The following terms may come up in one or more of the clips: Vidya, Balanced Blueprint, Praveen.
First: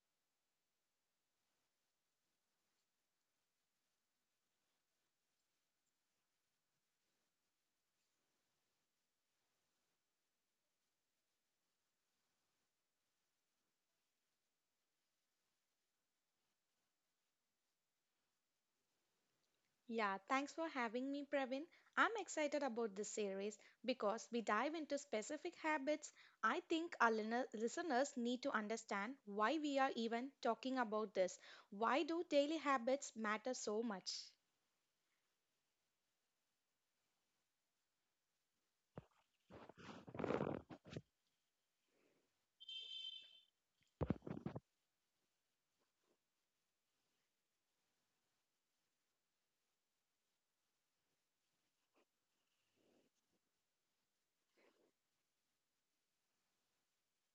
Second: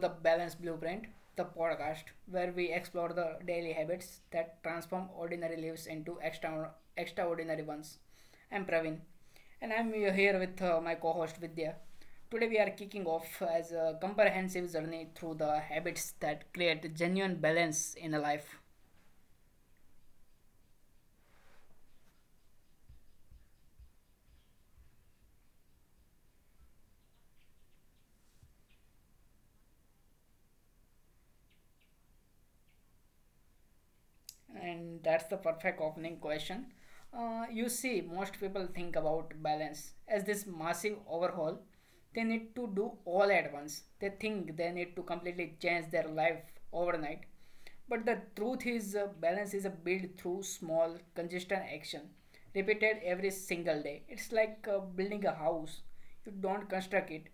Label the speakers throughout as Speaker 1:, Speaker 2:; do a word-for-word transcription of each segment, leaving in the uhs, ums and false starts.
Speaker 1: the Balanced Blueprint, the podcast where we explore the daily habits that transform ordinary lives into extra- extraordinary ones. I'm Praveen, and I'm here with uh, my co host Vidya. Today, we are kicking off as a comprehensive journey through the habits that create genuine balance in a life.
Speaker 2: Yeah, thanks for having me, Praveen. I'm excited about this series because we dive into specific habits. I think our lin- listeners need to understand why we are even talking about this. Why do daily habits matter so much?
Speaker 1: And that's the perfect opening question. Uh, you see, most people think about balance as this massive overhaul they need to do all at once. They think they need to completely change their life overnight. But the truth is, uh, balance is a built through small, consistent action, repeated every single day. It's like uh, building a house. You don't construct it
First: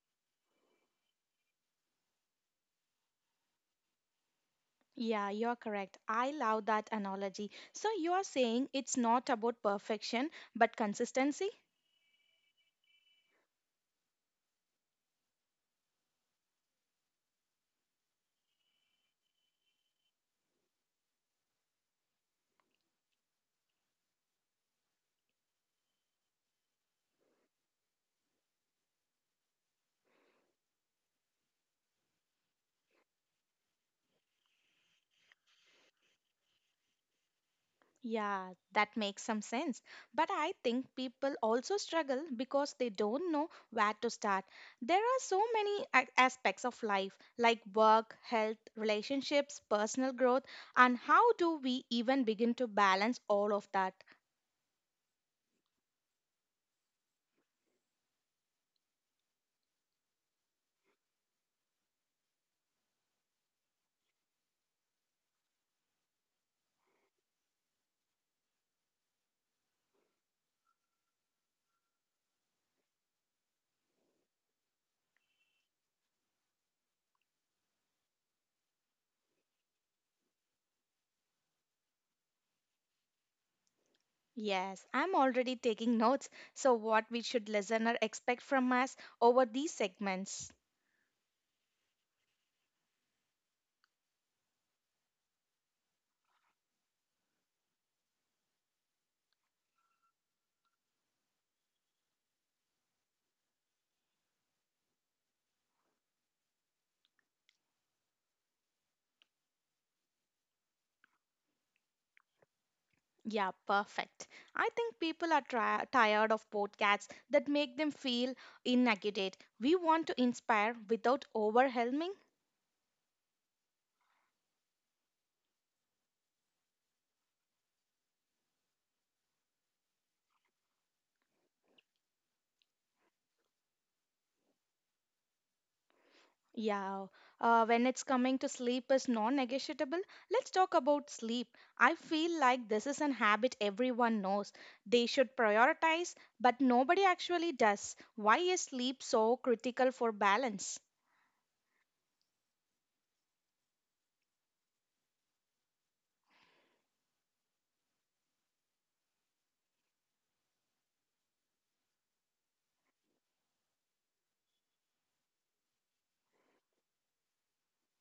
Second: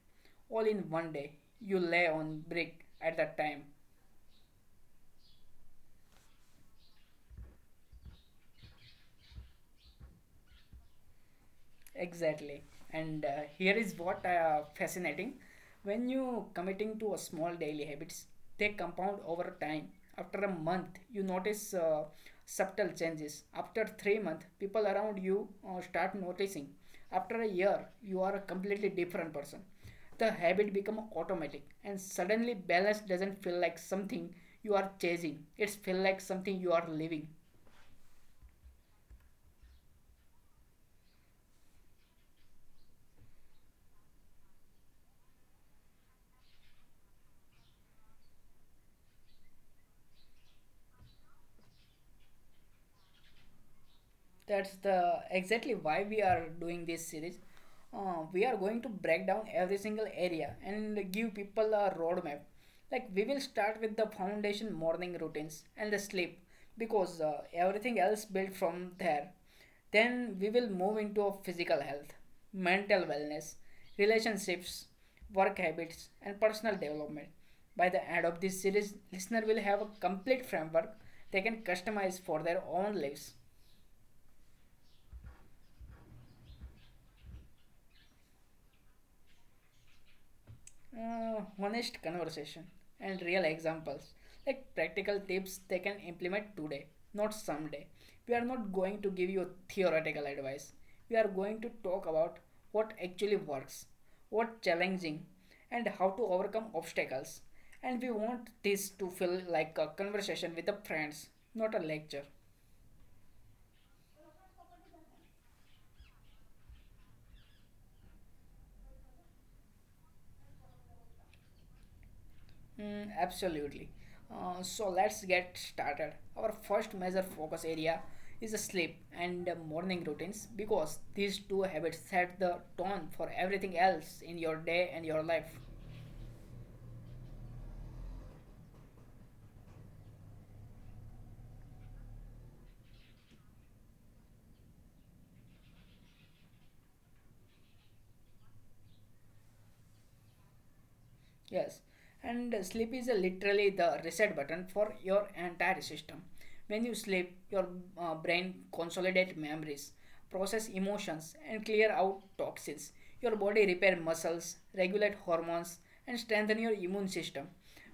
Speaker 1: all in one day. You lay on brick at a time.
Speaker 2: Yeah, you're correct. I love that analogy. So you are saying it's not about perfection but consistency?
Speaker 1: Exactly. And uh, here is what uh, fascinating. When you committing to a small daily habits, they compound over time. After a month, you notice uh, subtle changes. After three months, people around you uh, start noticing. After a year, you are a completely different person. The habit become automatic, and suddenly balance doesn't feel like something you are chasing. It's feel like something you are living.
Speaker 2: Yeah, that makes some sense. But I think people also struggle because they don't know where to start. There are so many a- aspects of life, like work, health, relationships, personal growth, and how do we even begin to balance all of that?
Speaker 1: That's the exactly why we are doing this series. Uh, we are going to break down every single area and give people a roadmap. Like we will start with the foundation morning routines and the sleep because uh, everything else built from there. Then we will move into a physical health, mental wellness, relationships, work habits, and personal development. By the end of this series, listener will have a complete framework they can customize for their own lives.
Speaker 2: Yes, I'm already taking notes. So what we should listener expect from us over these segments?
Speaker 1: Uh, honest conversation and real examples, like practical tips they can implement today, not someday. We are not going to give you theoretical advice. We are going to talk about what actually works, what challenging, and how to overcome obstacles. And we want this to feel like a conversation with the friends, not a lecture.
Speaker 2: Yeah, perfect. I think people are tri- tired of podcasts that make them feel inadequate. We want to inspire without overwhelming.
Speaker 1: Mm, absolutely. Uh, so let's get started. Our first major focus area is sleep and morning routines because these two habits set the tone for everything else in your day and your life.
Speaker 2: Yeah, uh, when it's coming to sleep is non-negotiable, let's talk about sleep. I feel like this is an habit everyone knows. They should prioritize, but nobody actually does. Why is sleep so critical for balance?
Speaker 1: Yes, and uh, sleep is uh, literally the reset button for your entire system. When you sleep, your uh, brain consolidates memories, process emotions, and clear out toxins. Your body repair muscles, regulate hormones, and strengthen your immune system.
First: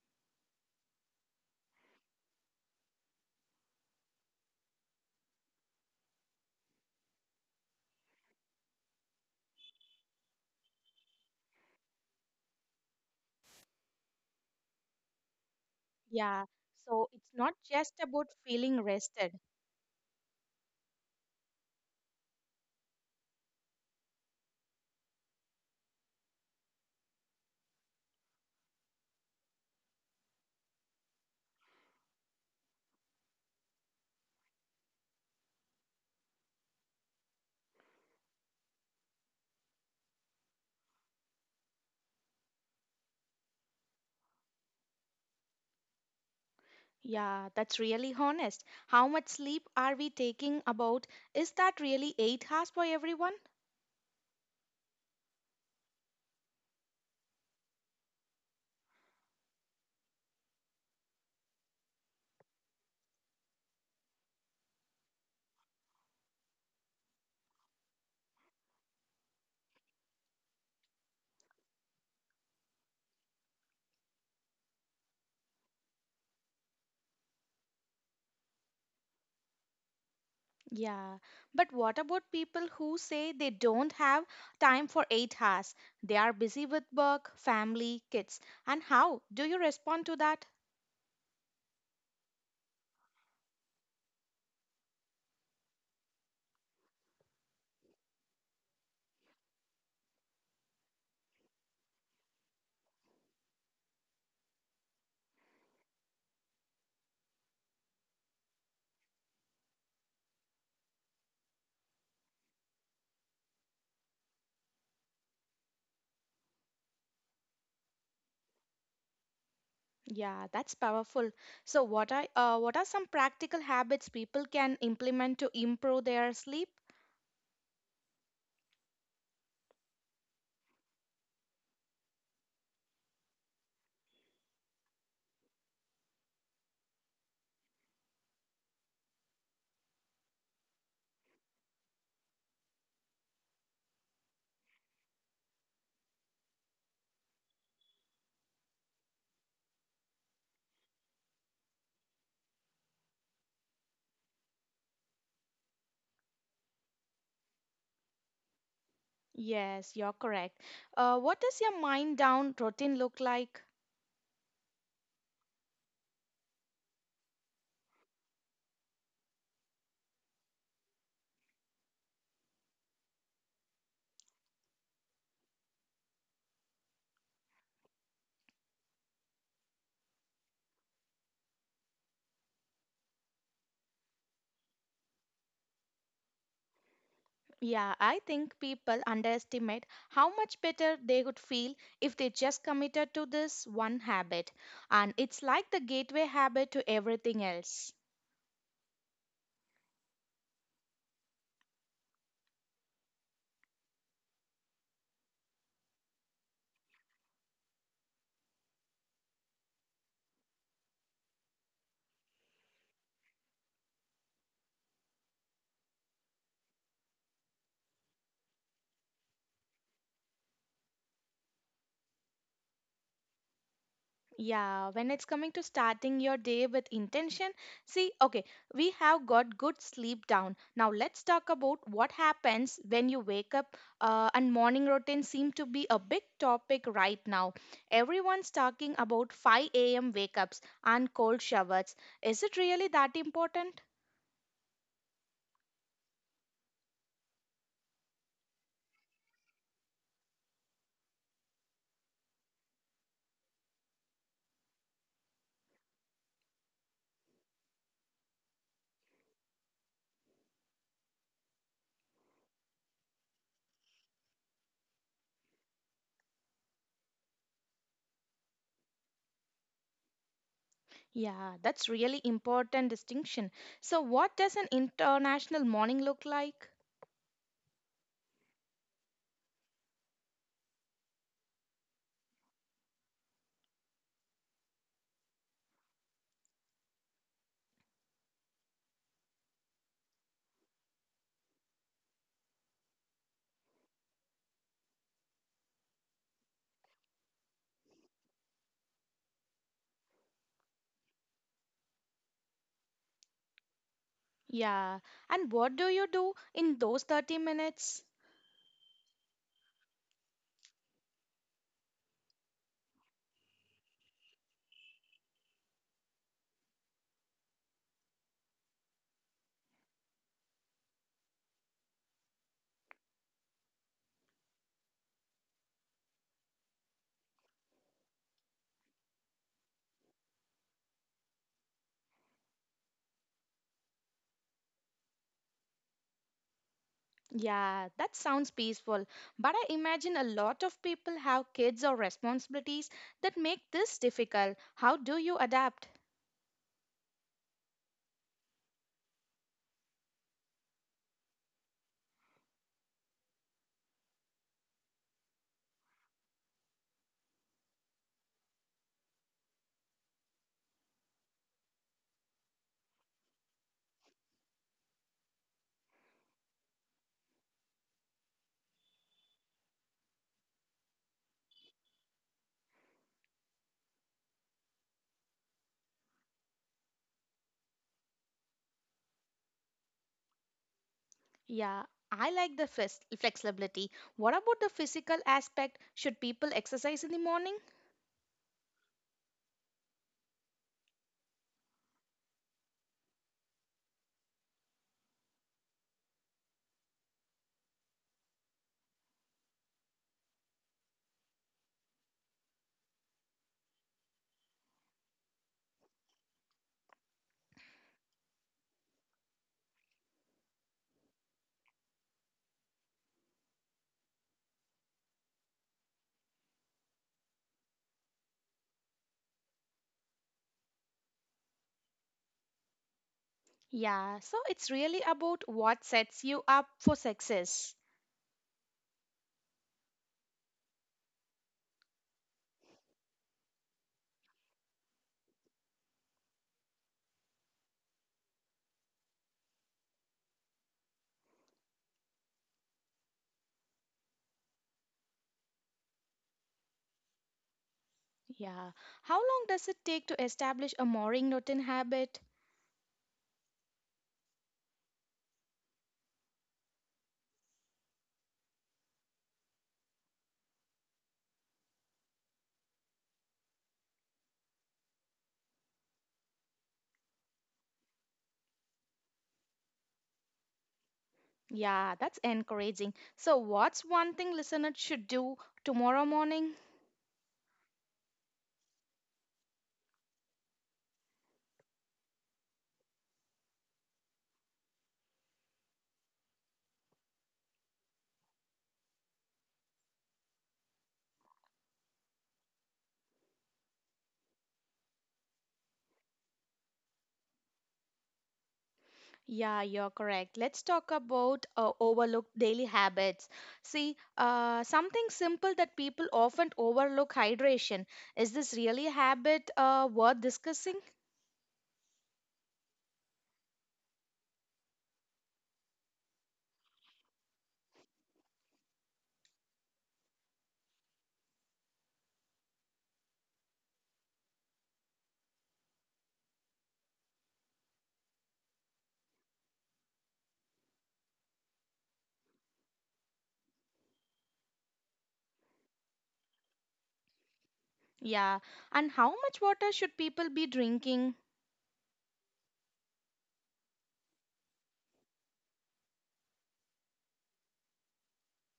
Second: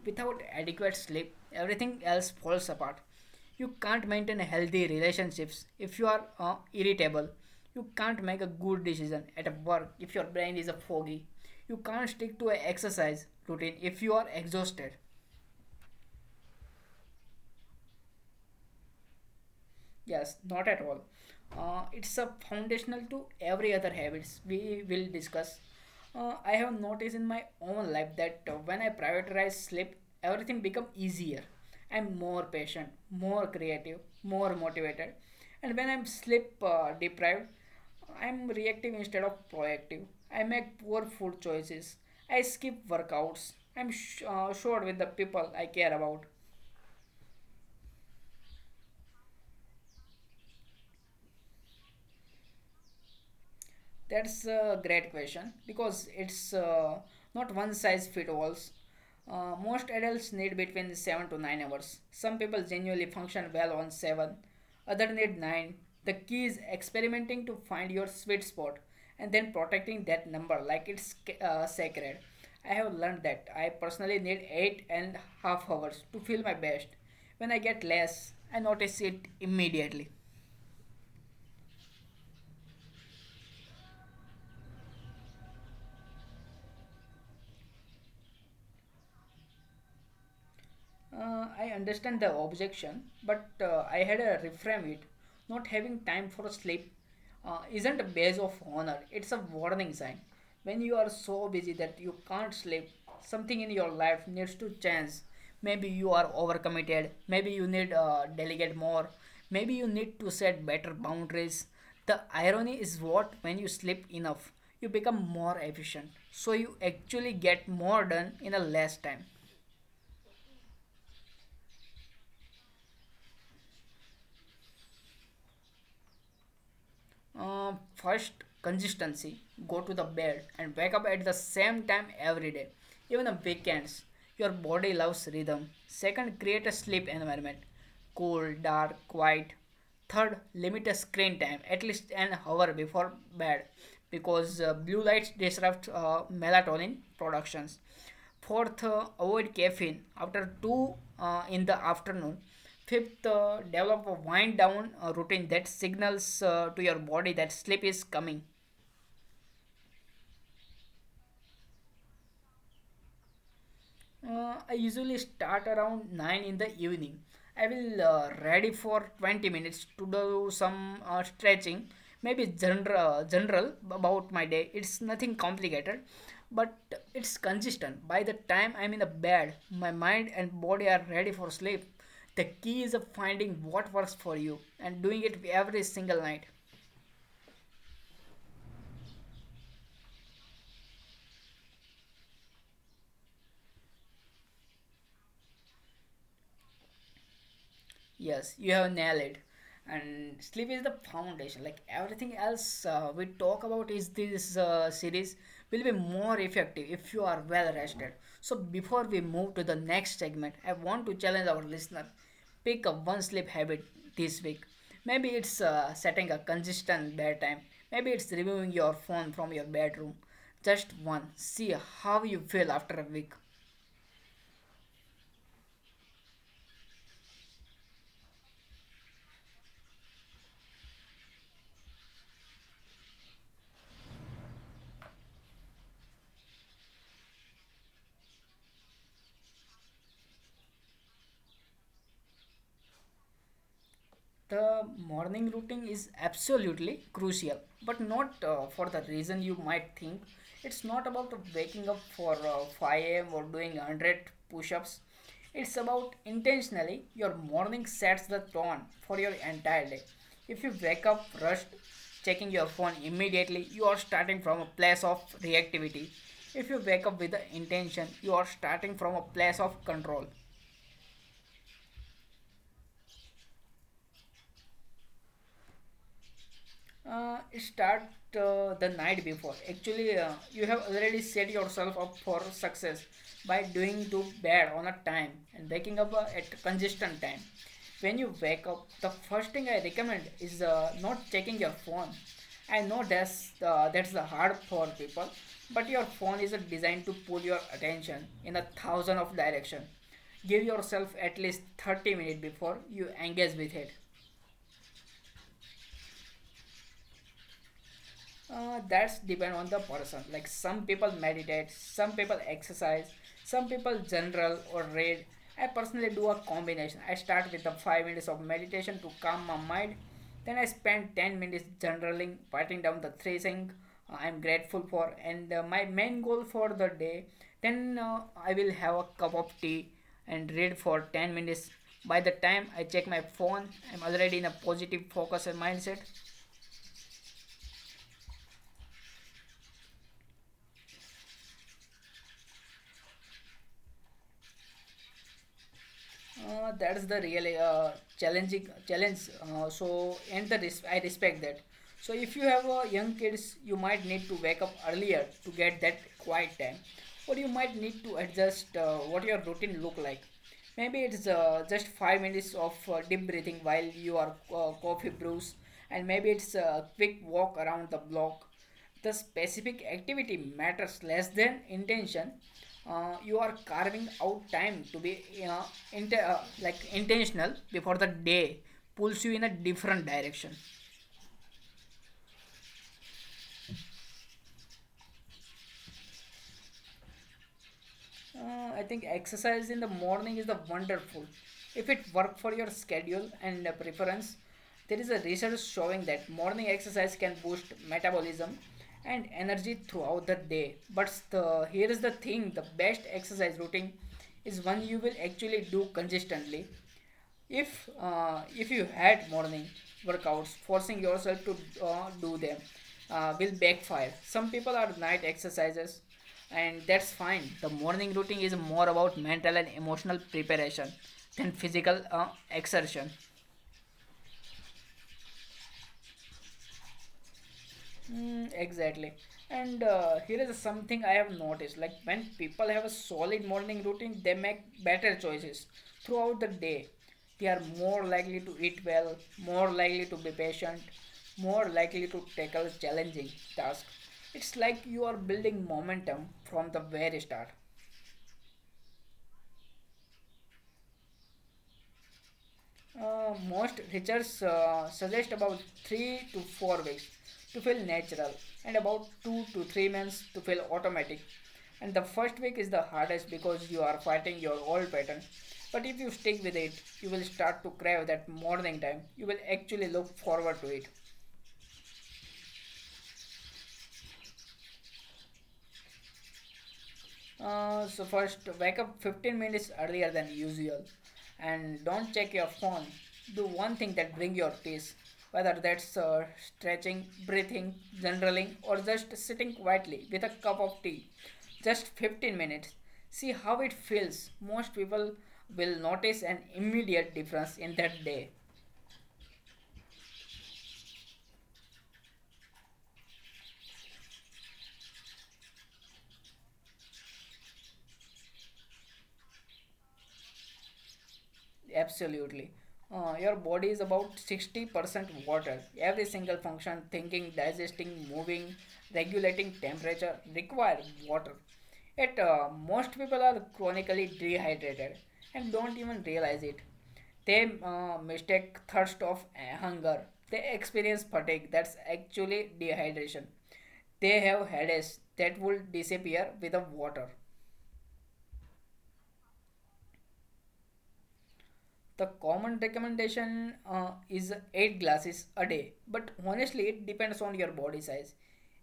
Speaker 1: Without adequate sleep, everything else falls apart. You can't maintain healthy relationships if you are uh, irritable. You can't make a good decision at work if your brain is uh, foggy. You can't stick to an exercise routine if you are exhausted.
Speaker 2: Yeah, so it's not just about feeling rested.
Speaker 1: Yes, not at all. Uh, it's a foundational to every other habits we will discuss. Uh, I have noticed in my own life that uh, when I prioritize sleep, everything become easier. I'm more patient, more creative, more motivated, and when I'm sleep uh, deprived, I'm reactive instead of proactive. I make poor food choices. I skip workouts. I'm sh- uh, short with the people I care about.
Speaker 2: Yeah, that's really honest. How much sleep are we taking about? Is that really eight hours for everyone?
Speaker 1: That's a great question because it's uh, not one size fit alls. Uh, most adults need between seven to nine hours. Some people genuinely function well on seven, others need nine. The key is experimenting to find your sweet spot and then protecting that number like it's ca- uh, sacred. I have learned that I personally need eight and half hours to feel my best. When I get less, I notice it immediately.
Speaker 2: Yeah. But what about people who say they don't have time for eight hours? They are busy with work, family, kids. And how do you respond to that?
Speaker 1: Uh, I understand the objection, but uh, I had to reframe it. Not having time for sleep uh, isn't a badge of honor, it's a warning sign. When you are so busy that you can't sleep, something in your life needs to change. Maybe you are overcommitted, maybe you need uh, delegate more, maybe you need to set better boundaries. The irony is what when you sleep enough, you become more efficient. So you actually get more done in a less time.
Speaker 2: Yeah, that's powerful. So what are uh, what are some practical habits people can implement to improve their sleep?
Speaker 1: Um, first, consistency. Go to the bed and wake up at the same time every day, even on weekends. Your body loves rhythm. Second, create a sleep environment cool, dark, quiet. Third, limit a screen time at least an hour before bed because uh, blue light disrupts uh, melatonin productions. Fourth, uh, avoid caffeine after two uh, in the afternoon. Fifth, uh, develop a wind down uh, routine that signals uh, to your body that sleep is coming.
Speaker 2: Yes, you're correct. Uh, what does your mind down routine look like?
Speaker 1: Uh, I usually start around nine in the evening. I will uh, ready for twenty minutes to do some uh, stretching, maybe general, uh, general about my day. It's nothing complicated, but it's consistent. By the time I'm in the bed, my mind and body are ready for sleep. The key is of finding what works for you and doing it every single night.
Speaker 2: Yeah, I think people underestimate how much better they would feel if they just committed to this one habit. And it's like the gateway habit to everything else.
Speaker 1: Yes, you have nailed it. And sleep is the foundation. Like everything else uh, we talk about is this uh, series will be more effective if you are well rested. So before we move to the next segment, I want to challenge our listener. Pick up one sleep habit this week. Maybe it's uh, setting a consistent bedtime. Maybe it's removing your phone from your bedroom. Just one. See how you feel after a week.
Speaker 2: Yeah, when it's coming to starting your day with intention, see, okay, we have got good sleep down. Now let's talk about what happens when you wake up. Uh, and morning routine seem to be a big topic right now. Everyone's talking about five a m wake ups and cold showers. Is it really that important?
Speaker 1: The morning routine is absolutely crucial, but not uh, for the reason you might think. It's not about waking up for uh, five a.m or doing one hundred push-ups. It's about intentionally. Your morning sets the tone for your entire day. If you wake up rushed, checking your phone immediately, you are starting from a place of reactivity. If you wake up with the intention, you are starting from a place of control.
Speaker 2: Yeah, that's really important distinction. So what does an international morning look like?
Speaker 1: Uh, start uh, the night before. Actually, uh, you have already set yourself up for success by doing to bed on a time and waking up uh, at consistent time. When you wake up, the first thing I recommend is uh, not checking your phone. I know that's uh, that's the hard for people, but your phone is uh, designed to pull your attention in a thousand of direction. Give yourself at least thirty minutes before you engage with it.
Speaker 2: Yeah, and what do you do in those thirty minutes?
Speaker 1: Uh, that's depend on the person. Like some people meditate, some people exercise, some people general or read. I personally do a combination. I start with the five minutes of meditation to calm my mind. Then I spend ten minutes generaling, writing down the three things uh, I'm grateful for and uh, my main goal for the day. Then uh, I will have a cup of tea and read for ten minutes. By the time I check my phone, I'm already in a positive focus and mindset.
Speaker 2: Yeah, that sounds peaceful. But I imagine a lot of people have kids or responsibilities that make this difficult. How do you adapt?
Speaker 1: Uh, that's the real uh, challenging challenge. Uh, so, and the res- I respect that. So if you have uh, young kids, you might need to wake up earlier to get that quiet time, or you might need to adjust uh, what your routine look like. Maybe it's uh, just five minutes of uh, deep breathing while you are uh, coffee brews, and maybe it's a quick walk around the block. The specific activity matters less than intention. Uh, you are carving out time to be you know, inte- uh, like intentional before the day pulls you in a different direction.
Speaker 2: Yeah, I like the flex- flexibility. What about the physical aspect? Should people exercise in the morning?
Speaker 1: Uh, I think exercise in the morning is the wonderful. If it work for your schedule and uh, preference, there is a research showing that morning exercise can boost metabolism and energy throughout the day. But the, here is the thing: the best exercise routine is one you will actually do consistently. If uh, if you had morning workouts, forcing yourself to uh, do them uh, will backfire. Some people are night exercises, and that's fine. The morning routine is more about mental and emotional preparation than physical uh, exertion.
Speaker 2: Yeah, so it's really about what sets you up for success.
Speaker 1: Mm, exactly. And uh, here is something I have noticed. Like when people have a solid morning routine, they make better choices throughout the day. They are more likely to eat well, more likely to be patient, more likely to tackle challenging tasks. It's like you are building momentum from the very start.
Speaker 2: Yeah. How long does it take to establish a morning routine habit?
Speaker 1: Uh, most researchers uh, suggest about three to four weeks to feel natural and about two to three months to feel automatic. And the first week is the hardest because you are fighting your old pattern. But if you stick with it, you will start to crave that morning time. You will actually look forward to it.
Speaker 2: Yeah, that's encouraging. So what's one thing listeners should do tomorrow morning?
Speaker 1: Uh, so first, wake up fifteen minutes earlier than usual, and don't check your phone. Do one thing that bring your peace, whether that's uh, stretching, breathing, journaling, or just sitting quietly with a cup of tea. Just fifteen minutes. See how it feels. Most people will notice an immediate difference in that day.
Speaker 2: Yeah, you're correct. Let's talk about uh, overlooked daily habits. See, uh, something simple that people often overlook hydration. Is this really a habit uh, worth discussing?
Speaker 1: Absolutely. Uh, your body is about sixty percent water. Every single function, thinking, digesting, moving, regulating temperature, require water. Yet uh, most people are chronically dehydrated and don't even realize it. They uh, mistake thirst of uh, hunger. They experience fatigue. That's actually dehydration. They have headaches that will disappear with the water.
Speaker 2: Yeah. And how much water should people be drinking?
Speaker 1: The common recommendation uh, is eight glasses a day, but honestly, it depends on your body size,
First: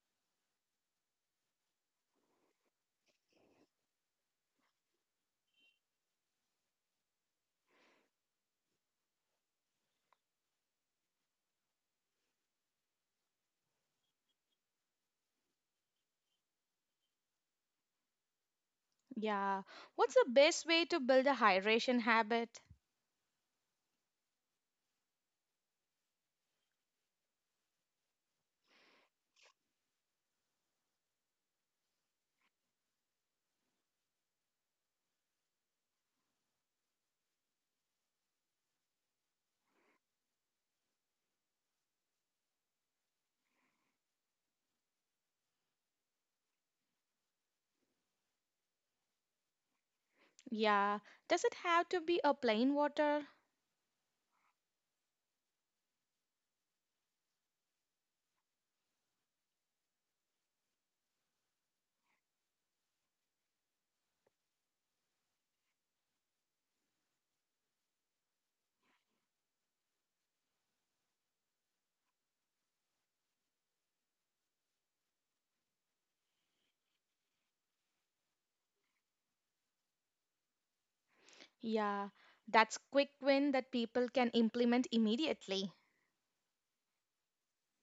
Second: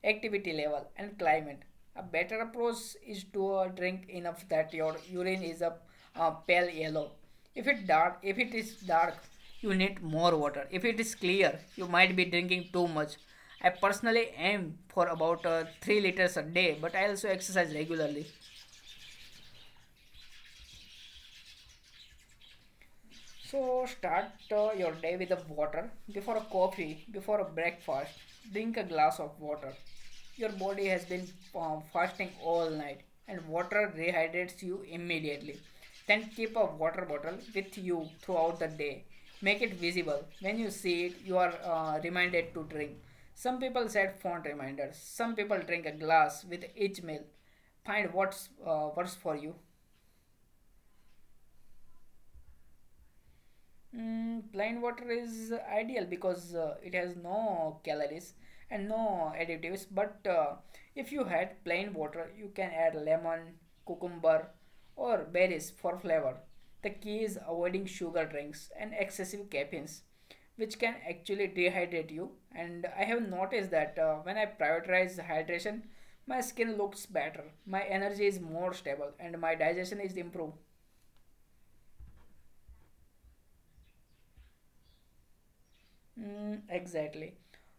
Speaker 1: activity level, and climate. A better approach is to uh, drink enough that your urine is a uh, pale yellow. If it dark, if it is dark, you need more water. If it is clear, you might be drinking too much. I personally aim for about uh, three liters a day, but I also exercise regularly.
Speaker 2: Yeah. What's the best way to build a hydration habit?
Speaker 1: So start uh, your day with the water. Before a coffee, before a breakfast, drink a glass of water. Your body has been um, fasting all night and water rehydrates you immediately. Then keep a water bottle with you throughout the day. Make it visible. When you see it, you are uh, reminded to drink. Some people set font reminders. Some people drink a glass with each meal. Find what's uh, works for you.
Speaker 2: Yeah. Does it have to be a plain water?
Speaker 1: Mm, plain water is ideal because uh, it has no calories and no additives. But uh, if you had plain water, you can add lemon, cucumber, or berries for flavor. The key is avoiding sugar drinks and excessive caffeines, which can actually dehydrate you. And I have noticed that uh, when I prioritize hydration, my skin looks better, my energy is more stable, and my digestion is improved.
Speaker 2: Yeah. That's quick win that people can implement immediately.
Speaker 1: Mm, exactly.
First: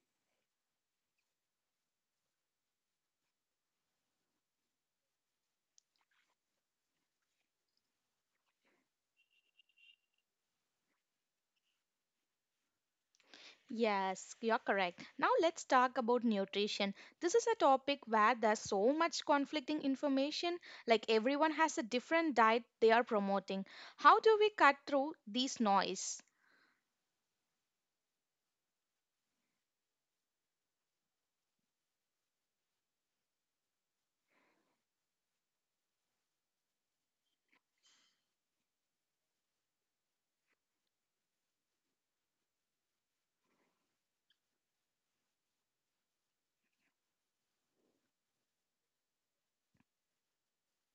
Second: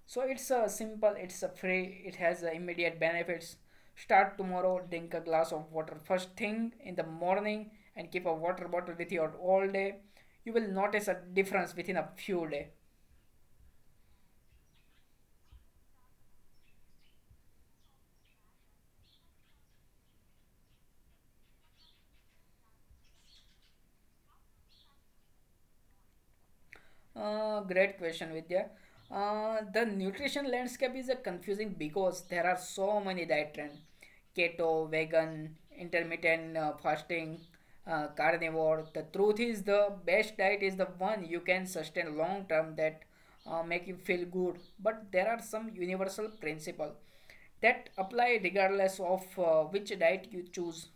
Speaker 1: So it's a simple, it's a free, it has uh, immediate benefits. Start tomorrow, drink a glass of water first thing in the morning and keep a water bottle with you all day. You will notice a difference within a few days.
Speaker 2: Yes, you're correct. Now let's talk about nutrition. This is a topic where there's so much conflicting information, like everyone has a different diet they are promoting. How do we cut through this noise?
Speaker 1: Uh, great question, Vidya. Uh, the nutrition landscape is a confusing because there are so many diet trends: keto, vegan, intermittent uh, fasting, uh, carnivore. The truth is, the best diet is the one you can sustain long term that uh, make you feel good. But there are some universal principles that apply regardless of uh, which diet you choose.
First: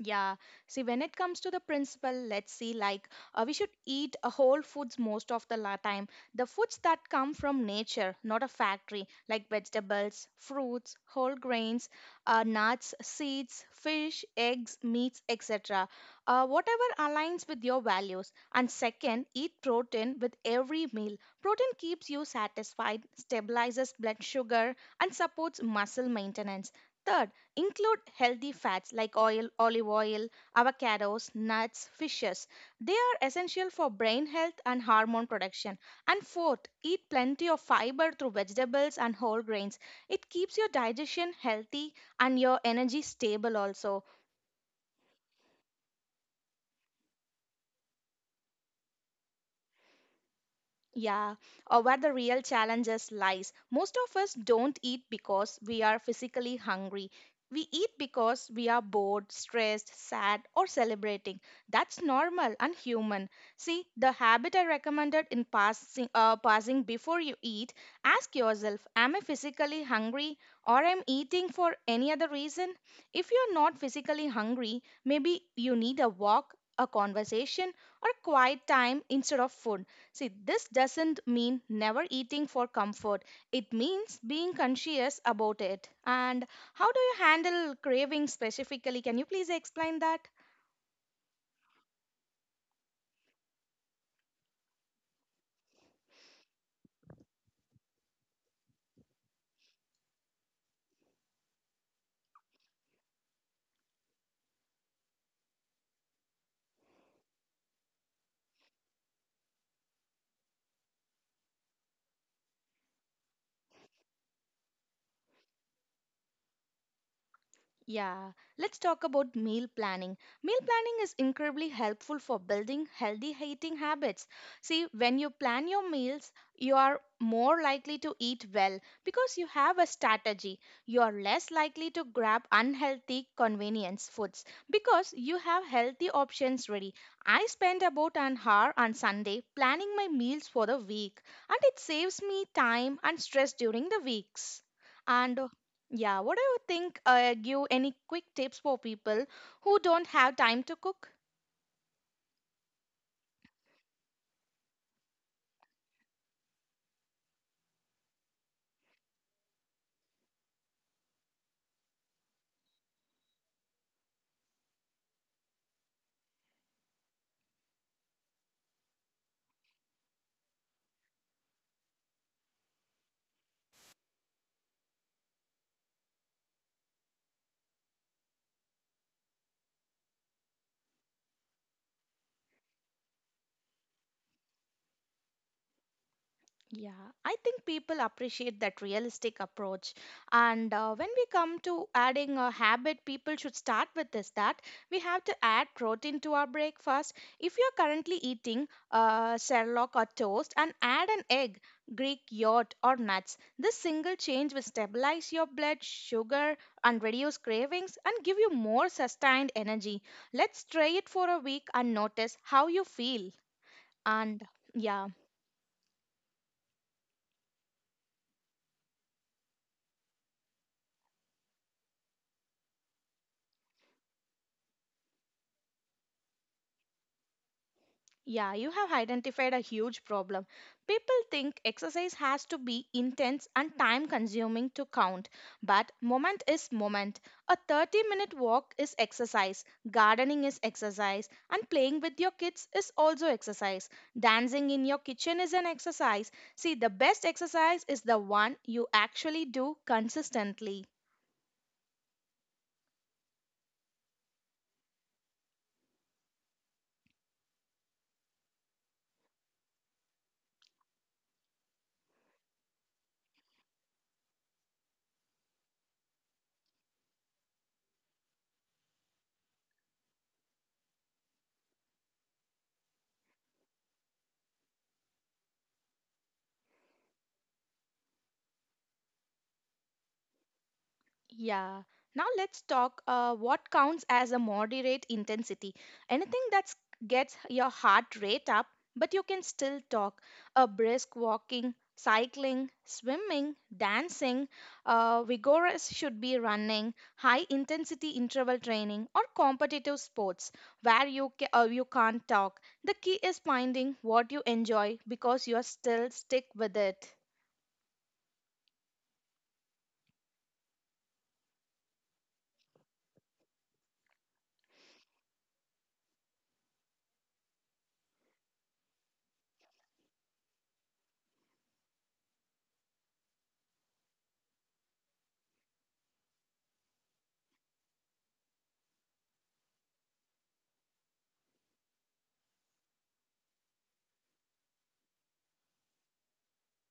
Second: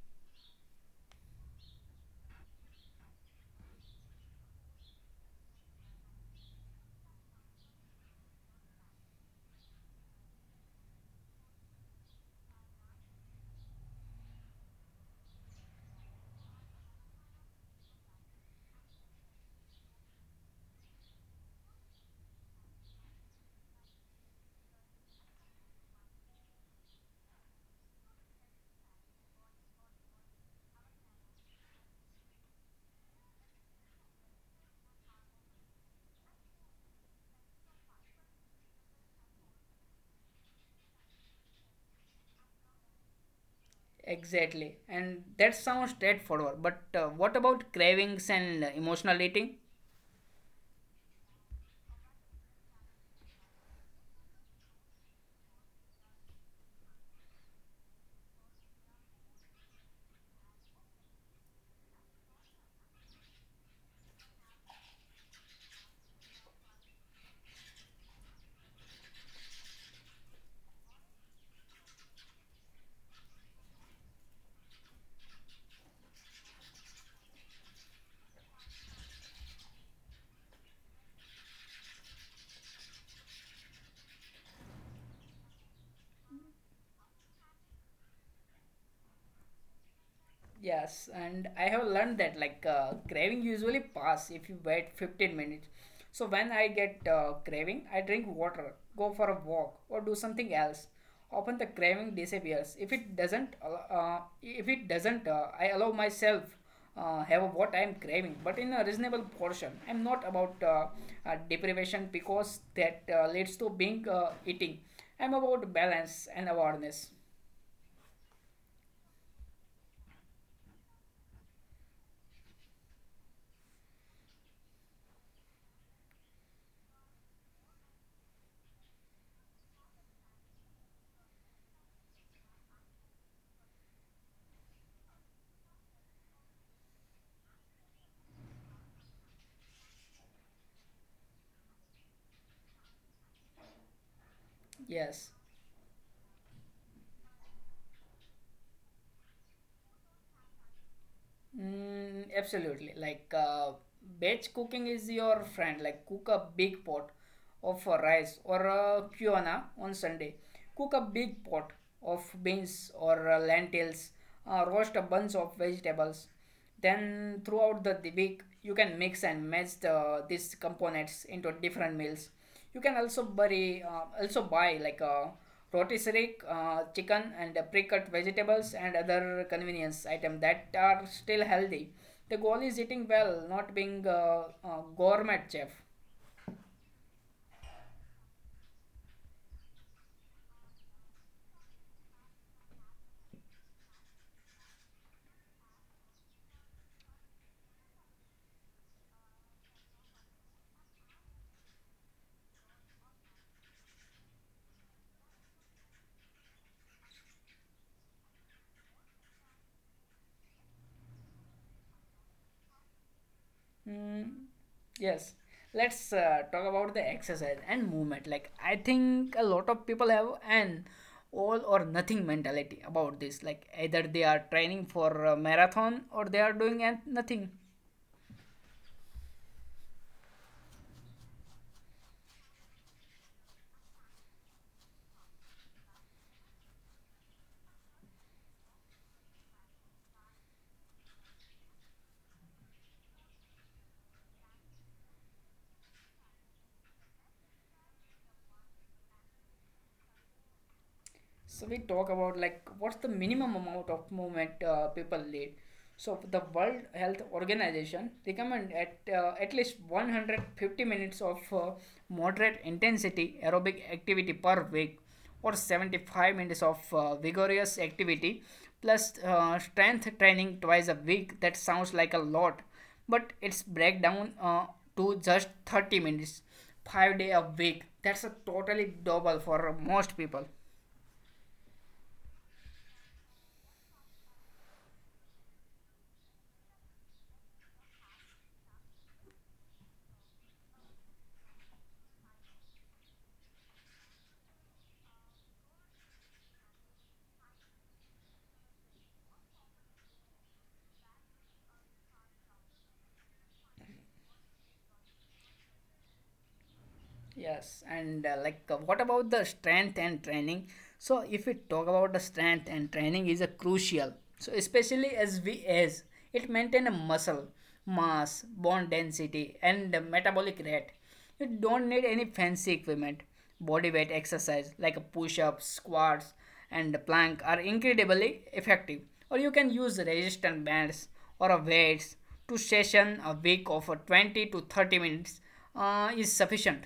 Speaker 2: Yeah. See, when it comes to the principle, let's see, like uh, we should eat a whole foods most of the la- time. The foods that come from nature, not a factory, like vegetables, fruits, whole grains, uh, nuts, seeds, fish, eggs, meats, et cetera. Uh, whatever aligns with your values. And second, eat protein with every meal. Protein keeps you satisfied, stabilizes blood sugar, and supports muscle maintenance. Third, include healthy fats like oil, olive oil, avocados, nuts, fishes. They are essential for brain health and hormone production. And fourth, eat plenty of fiber through vegetables and whole grains. It keeps your digestion healthy and your energy stable also.
Speaker 1: Exactly, and that sounds straightforward. But uh, what about cravings and emotional eating?
Speaker 2: Yeah, or where the real challenges lies. Most of us don't eat because we are physically hungry. We eat because we are bored, stressed, sad, or celebrating. That's normal and human. See, the habit I recommended in passing, uh, passing before you eat, ask yourself, am I physically hungry or am eating for any other reason? If you're not physically hungry, maybe you need a walk, a conversation, or quiet time instead of food. See, this doesn't mean never eating for comfort. It means being conscious about it. And how do you handle cravings specifically? Can you please explain that?
Speaker 1: Yes, and I have learned that like uh, craving usually pass if you wait fifteen minutes. So when I get uh, craving, I drink water, go for a walk, or do something else. Often the craving disappears. If it doesn't, al- uh, if it doesn't, uh, I allow myself uh, have what I am craving, but in a reasonable portion. I'm not about uh, uh, deprivation because that uh, leads to being uh, eating. I'm about balance and awareness.
Speaker 2: Yeah, let's talk about meal planning. Meal planning is incredibly helpful for building healthy eating habits. See, when you plan your meals, you are more likely to eat well because you have a strategy. You are less likely to grab unhealthy convenience foods because you have healthy options ready. I spend about an hour on Sunday planning my meals for the week, and it saves me time and stress during the weeks.
Speaker 1: Yes.
Speaker 2: And yeah, what do you think? Uh, give any quick tips for people who don't have time to cook?
Speaker 1: Mm, absolutely. Like uh, batch cooking is your friend. Like cook a big pot of uh, rice or uh, quinoa on Sunday. Cook a big pot of beans or uh, lentils. Uh, roast a bunch of vegetables. Then throughout the, the week, you can mix and match the, these components into different meals. You can also buy, uh, also buy like a rotisserie uh, chicken and uh, pre-cut vegetables and other convenience items that are still healthy. The goal is eating well, not being a, a gourmet chef.
Speaker 2: Yeah, I think people appreciate that realistic approach. And uh, when we come to adding a habit, people should start with is that we have to add protein to our breakfast. If you're currently eating uh, Sherlock or toast, and add an egg, Greek yogurt, or nuts. This single change will stabilize your blood sugar and reduce cravings and give you more sustained energy. Let's try it for a week and notice how you feel. And
Speaker 1: Mm,
Speaker 2: yeah.
Speaker 1: yes. Let's uh, talk about the exercise and movement. Like I think a lot of people have an all or nothing mentality about this. Like either they are training for a marathon or they are doing an- nothing.
Speaker 2: Yeah, you have identified a huge problem. People think exercise has to be intense and time consuming to count, but moment is moment. A thirty minute walk is exercise, gardening is exercise, and playing with your kids is also exercise. Dancing in your kitchen is an exercise. See, the best exercise is the one you actually do consistently.
Speaker 1: So we talk about like what's the minimum amount of movement uh, people need. So the World Health Organization recommend at uh, at least one hundred fifty minutes of uh, moderate intensity aerobic activity per week, or seventy-five minutes of uh, vigorous activity, plus uh, strength training twice a week. That sounds like a lot, but it's breakdown uh, to just thirty minutes, five day a week. That's a totally double for most people.
Speaker 2: Yeah. Now let's talk uh, what counts as a moderate intensity. Anything that gets your heart rate up, but you can still talk. A brisk walking, cycling, swimming, dancing, uh, vigorous should be running, high intensity interval training, or competitive sports where you, ca- uh, you can't talk. The key is finding what you enjoy because you are still stick with it.
Speaker 1: Yes, and uh, like uh, what about the strength and training? So if we talk about the strength and training is a crucial. So especially as we age, it maintain a muscle mass, bone density, and the metabolic rate. You don't need any fancy equipment. Body weight exercise like a push-ups, squats, and plank are incredibly effective. Or you can use resistance bands or a weights. To session a week of uh, twenty to thirty minutes uh, is sufficient.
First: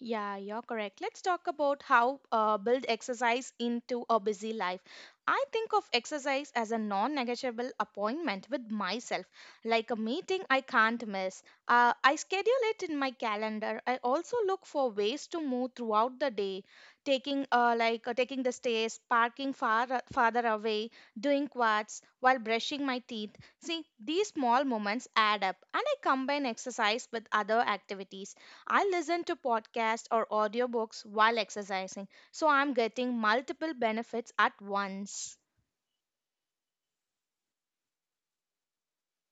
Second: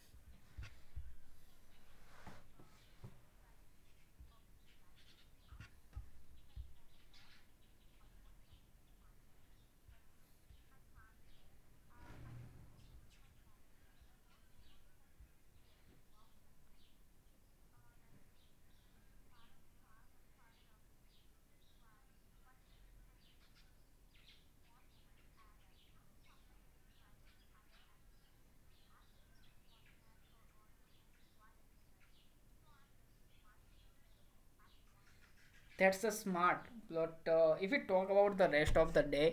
Speaker 2: Yeah, you're correct. Let's talk about how uh, build exercise into a busy life. I think of exercise as a non negotiable appointment with myself, like a meeting I can't miss. Uh, I schedule it in my calendar. I also look for ways to move throughout the day, taking uh, like uh, taking the stairs, parking far uh, farther away, doing quads while brushing my teeth. See, these small moments add up, and I combine exercise with other activities I listen to podcasts or audiobooks while exercising, so I'm getting multiple benefits at once.
Speaker 1: That's the smart but uh, if we talk about the rest of the day,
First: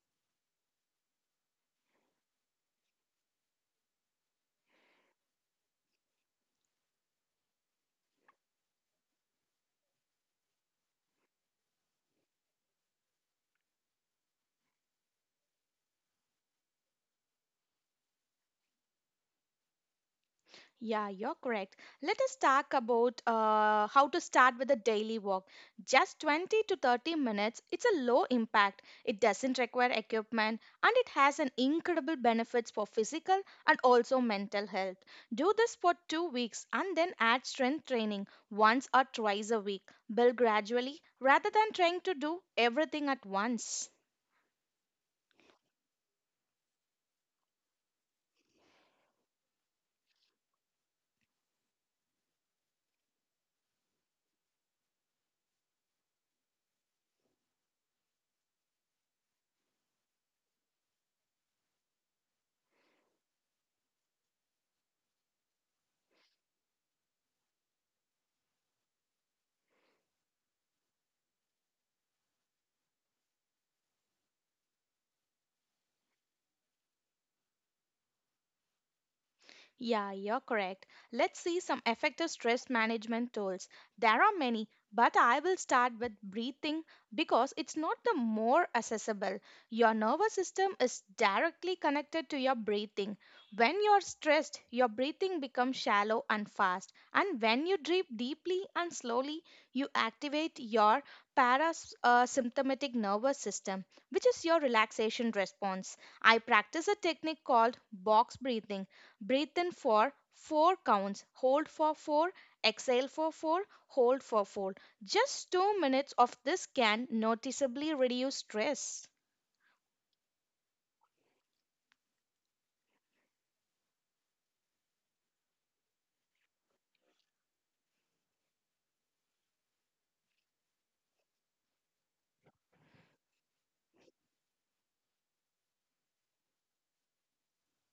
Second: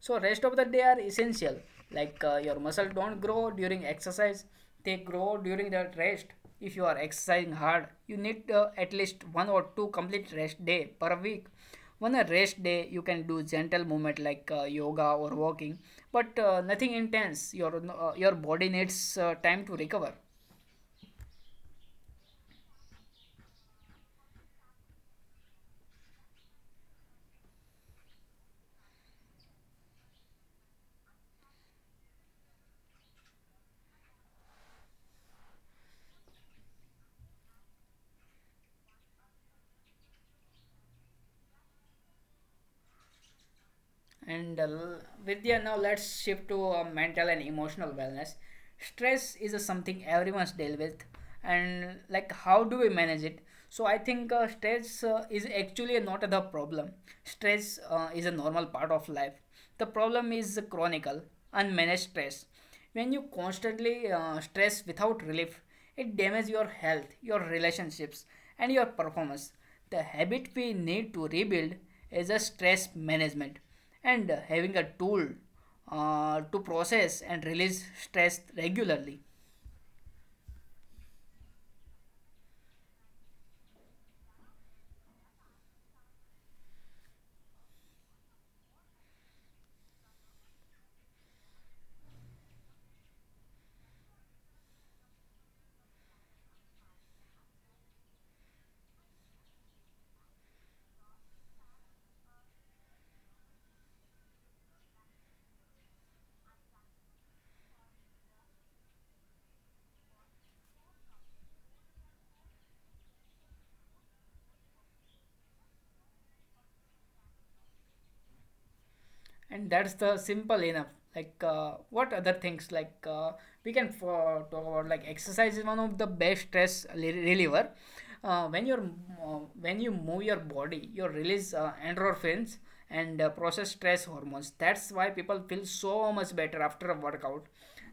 Speaker 1: so rest of the day are essential, like uh, your muscle don't grow during exercise, they grow during that rest. If you are exercising hard you need uh, at least one or two complete rest day per week. On a rest day you can do gentle movement like uh, yoga or walking, but uh, nothing intense. Your uh, your body needs uh, time to recover.
Speaker 2: Yeah, you're correct. Let us talk about uh, how to start with a daily walk. Just twenty to thirty minutes. It's a low impact. It doesn't require equipment and it has an incredible benefits for physical and also mental health. Do this for two weeks and then add strength training once or twice a week. Build gradually rather than trying to do everything at once.
Speaker 1: And uh, Vidya, now let's shift to uh, mental and emotional wellness. Stress is a something everyone's deal with, and like how do we manage it? So I think uh, stress uh, is actually not the problem. Stress uh, is a normal part of life. The problem is the chronic, unmanaged stress. When you constantly uh, stress without relief, it damages your health, your relationships, and your performance. The habit we need to rebuild is a stress management and having a tool uh, to process and release stress regularly.
Speaker 2: Yeah, you're correct. Let's see some effective stress management tools. There are many, but I will start with breathing because it's not the more accessible. Your nervous system is directly connected to your breathing. When you're stressed, your breathing becomes shallow and fast. And when you breathe deeply and slowly, you activate your parasympathetic nervous system, which is your relaxation response. I practice a technique called box breathing. Breathe in for four counts, hold for four, exhale for four, hold for four. Just two minutes of this can noticeably reduce stress.
Speaker 1: And that's the simple enough. Like uh, what other things like uh, we can for, talk about like exercise is one of the best stress rel- reliever. Uh, when you're uh, when you move your body you release uh, endorphins and uh, process stress hormones. That's why people feel so much better after a workout.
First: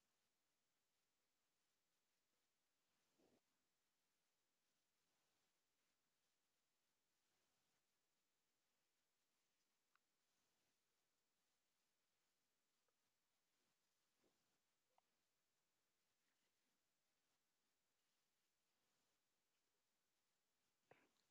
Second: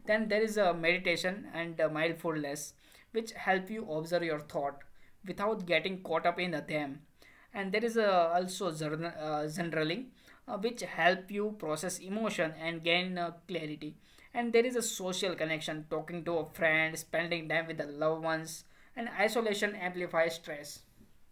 Speaker 1: Then there is a meditation and uh, mindfulness which help you observe your thought without getting caught up in them. And there is a also journa- uh, journaling uh, which help you process emotion and gain uh, clarity. And there is a social connection, talking to a friend, spending time with the loved ones, and isolation amplifies stress.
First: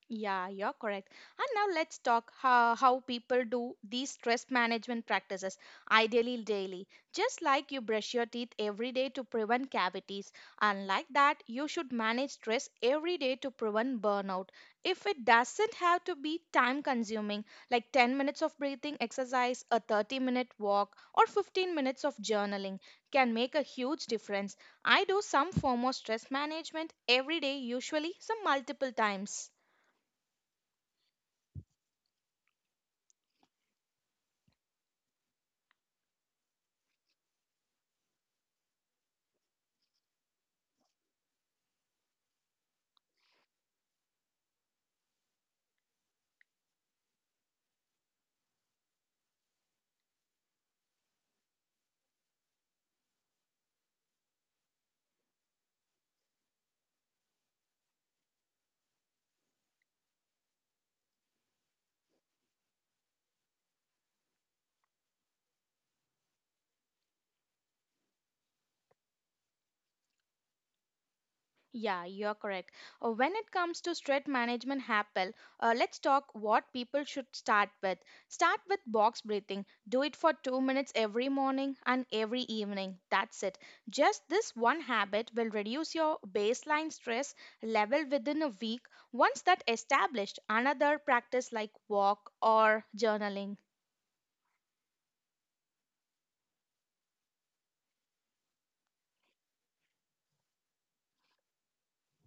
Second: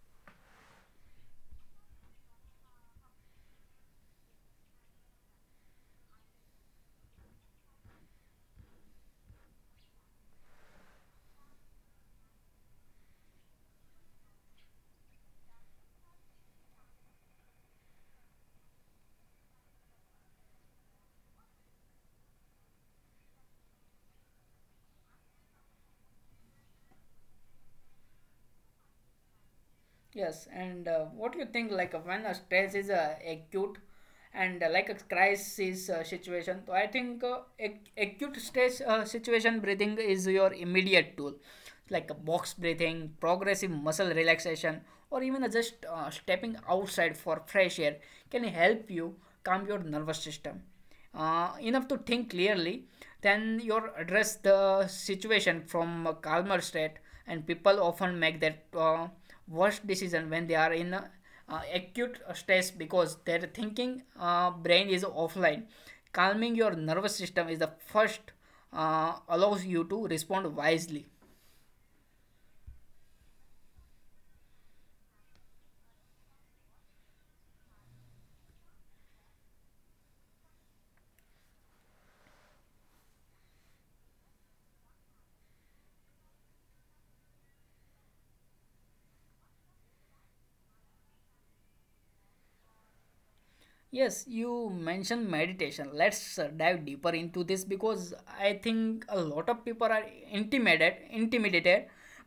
Speaker 2: Yeah, you're correct. And now let's talk how, how people do these stress management practices, ideally daily. Just like you brush your teeth every day to prevent cavities, and like that, you should manage stress every day to prevent burnout. If it doesn't have to be time consuming, like ten minutes of breathing exercise, a thirty minute walk, or fifteen minutes of journaling, can make a huge difference. I do some form of stress management every day, usually some multiple times.
Speaker 1: Yes, and uh, what do you think? Like uh, when a stress is uh, acute and uh, like a crisis uh, situation, so I think uh, ac- acute stress uh, situation breathing is your immediate tool, like a box breathing, progressive muscle relaxation, or even uh, just uh, stepping outside for fresh air can help you calm your nervous system uh, enough to think clearly, then you address the situation from a calmer state. And people often make that uh, worst decision when they are in a, uh, acute stress because their thinking uh, brain is offline. Calming your nervous system is the first uh, allows you to respond wisely.
Speaker 2: Yeah, you're correct. Uh, When it comes to stress management happen, uh, let's talk what people should start with. Start with box breathing. Do it for two minutes every morning and every evening. That's it. Just this one habit will reduce your baseline stress level within a week. Once that established, another practice like walk or journaling.
Speaker 1: Yes, you mentioned meditation. Let's uh, dive deeper into this because I think a lot of people are intimidated intimidated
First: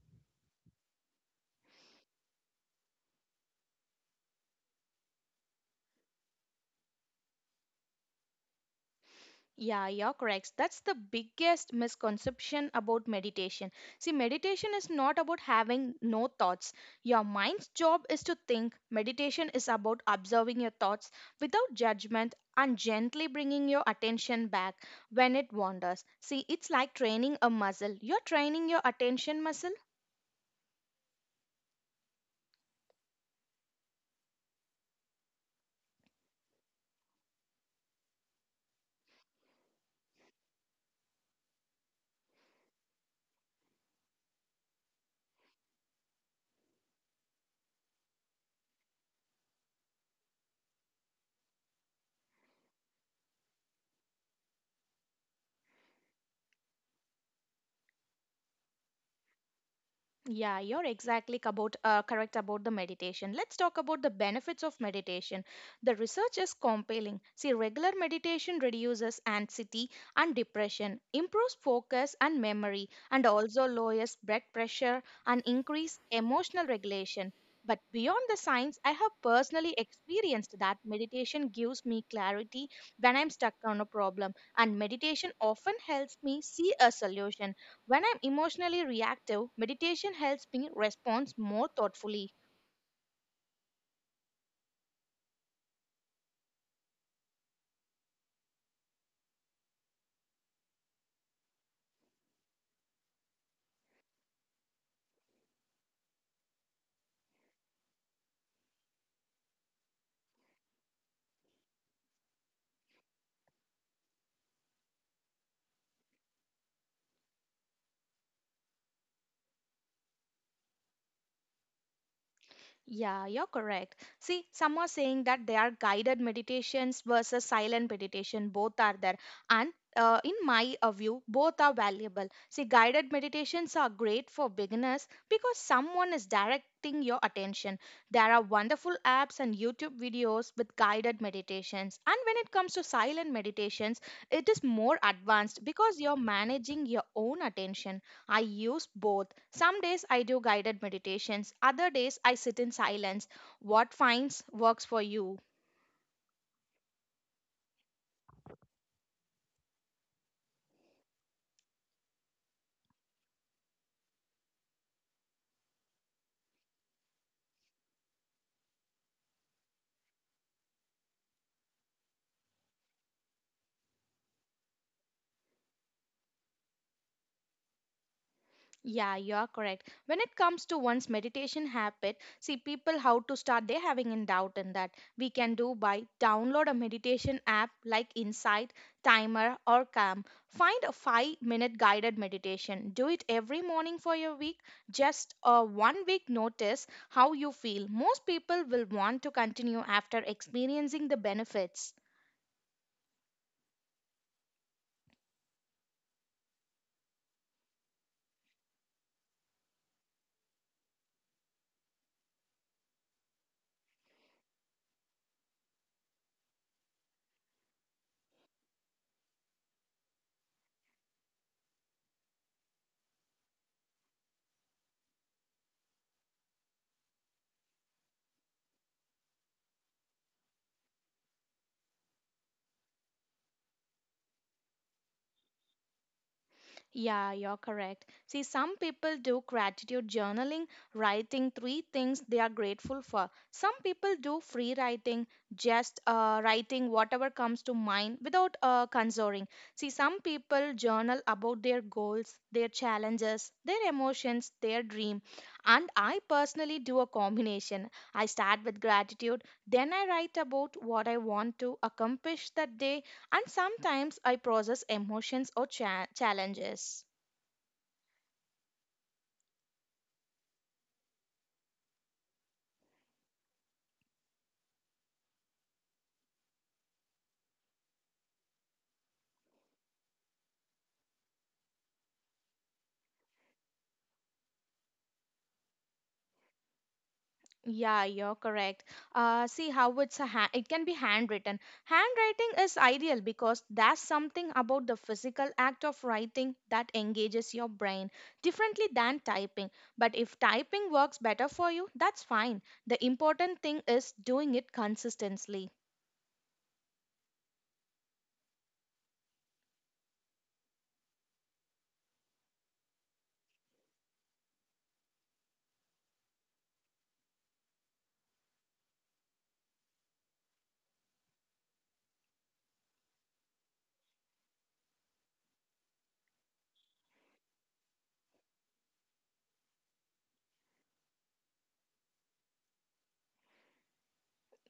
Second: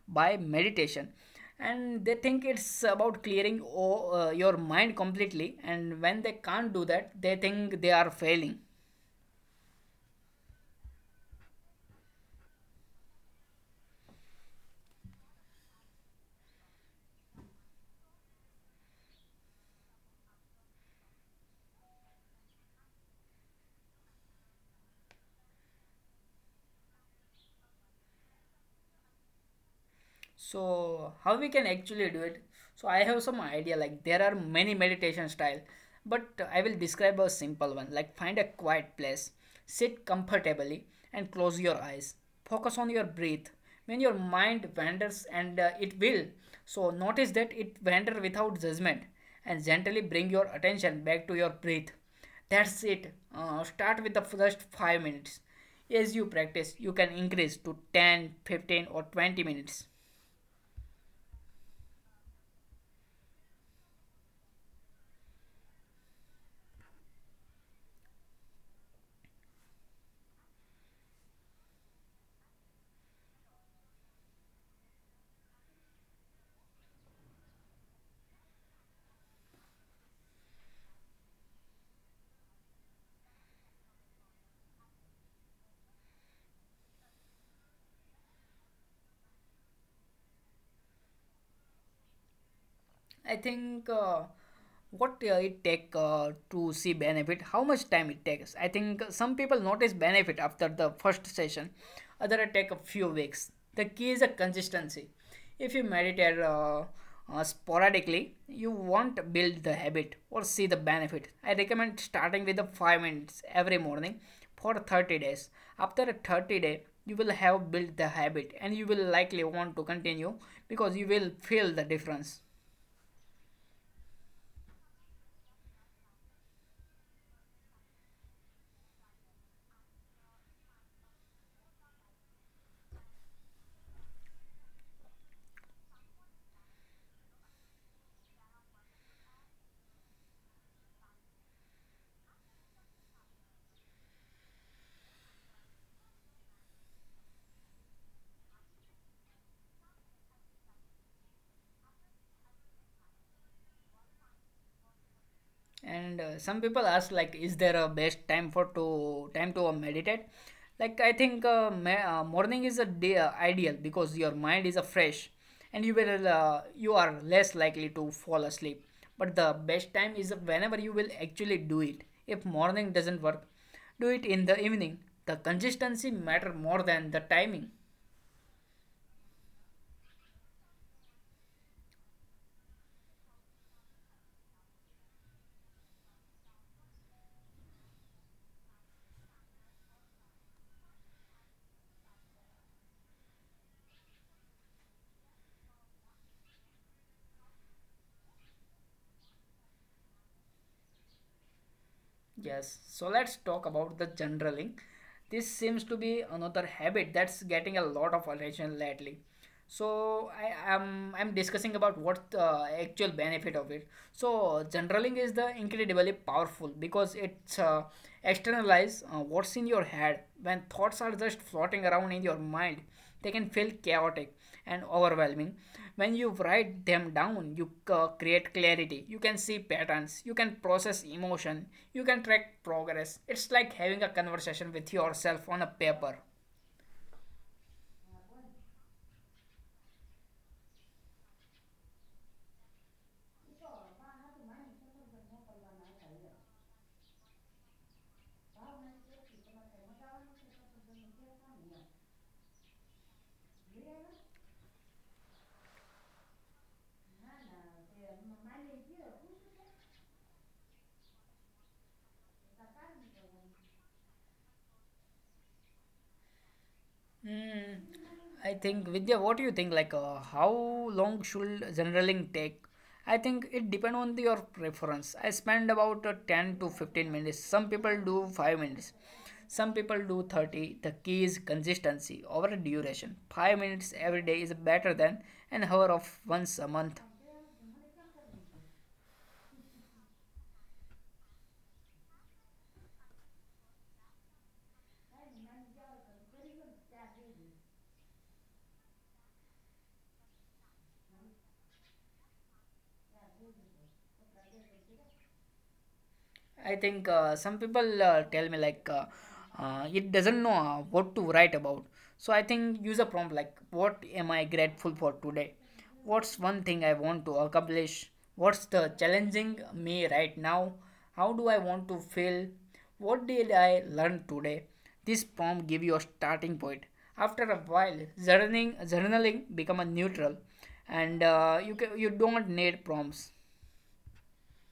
Speaker 1: by meditation and they think it's about clearing o- uh, your mind completely and when they can't do that they think they are failing.
Speaker 2: Yeah, you're correct. That's the biggest misconception about meditation. See, meditation is not about having no thoughts. Your mind's job is to think. Meditation is about observing your thoughts without judgment and gently bringing your attention back when it wanders. See, it's like training a muscle. You're training your attention muscle.
Speaker 1: So how we can actually do it? So I have some idea. Like there are many meditation style, but I will describe a simple one. Like find a quiet place, sit comfortably, and close your eyes. Focus on your breath. When your mind wanders, and uh, it will, so notice that it wander without judgment and gently bring your attention back to your breath. That's it. Uh, start with the first five minutes. As you practice you can increase to ten, fifteen, or twenty minutes.
Speaker 2: Yeah, you're exactly about, uh, correct about the meditation. Let's talk about the benefits of meditation. The research is compelling. See, regular meditation reduces anxiety and depression, improves focus and memory, and also lowers blood pressure and increase emotional regulation. But beyond the science, I have personally experienced that meditation gives me clarity when I'm stuck on a problem, and meditation often helps me see a solution. When I'm emotionally reactive, meditation helps me respond more thoughtfully.
Speaker 1: I think uh, what uh, it take uh, to see benefit, how much time it takes. I think some people notice benefit after the first session, other it take a few weeks. The key is a consistency. If you meditate uh, uh, sporadically, you won't build the habit or see the benefit. I recommend starting with the five minutes every morning for thirty days. After a thirty day, you will have built the habit and you will likely want to continue because you will feel the difference.
Speaker 2: Yeah, you're correct. See, some are saying that there are guided meditations versus silent meditation. Both are there. And uh, in my uh, view, both are valuable. See, guided meditations are great for beginners because someone is directing your attention. There are wonderful apps and YouTube videos with guided meditations. And when it comes to silent meditations, it is more advanced because you're managing your own attention. I use both. Some days I do guided meditations, other days I sit in silence. What finds works for you?
Speaker 1: And uh, some people ask like is there a best time for to time to uh, meditate. Like I think uh, ma- uh, morning is a day uh, ideal because your mind is uh, fresh and you will uh, you are less likely to fall asleep. But the best time is whenever you will actually do it. If morning doesn't work, do it in the evening. The consistency matter more than the timing.
Speaker 2: Yeah, you are correct. When it comes to one's meditation habit, see people how to start, they're having in doubt in that. We can do by download a meditation app like Insight, Timer, or Calm. Find a five minute guided meditation. Do it every morning for your week. Just a one week notice how you feel. Most people will want to continue after experiencing the benefits.
Speaker 1: Yes, so let's talk about the journaling. This seems to be another habit that's getting a lot of attention lately. So I am I'm, I'm discussing about what the actual benefit of it. So journaling is the incredibly powerful because it uh, externalize uh, what's in your head. When thoughts are just floating around in your mind they can feel chaotic and overwhelming. When you write them down you c- create clarity, you can see patterns, you can process emotion, you can track progress. It's like having a conversation with yourself on a paper.
Speaker 2: Yeah, you're correct. See, some people do gratitude journaling, writing three things they are grateful for. Some people do free writing, just uh, writing whatever comes to mind without uh, consoring. See, some people journal about their goals, their challenges, their emotions, their dream. And I personally do a combination. I start with gratitude, then I write about what I want to accomplish that day, and sometimes I process emotions or cha- challenges.
Speaker 1: Mm, I think Vidya, what do you think? Like, uh, how long should generaling take? I think it depends on the, your preference. I spend about uh, ten to fifteen minutes. Some people do five minutes. Some people do thirty. The key is consistency over duration. five minutes every day is better than an hour of once a month.
Speaker 2: Yeah, you're correct. Uh, see how it's a ha- it can be handwritten. Handwriting is ideal because that's something about the physical act of writing that engages your brain differently than typing. But if typing works better for you, that's fine. The important thing is doing it consistently.
Speaker 1: I think uh, some people uh, tell me like uh, uh, it doesn't know uh, what to write about. So I think use a prompt like what am I grateful for today? What's one thing I want to accomplish? What's the challenging me right now? How do I want to feel? What did I learn today? This prompt give you a starting point. After a while, journaling journaling become a neutral, and uh, you can, you don't need prompts.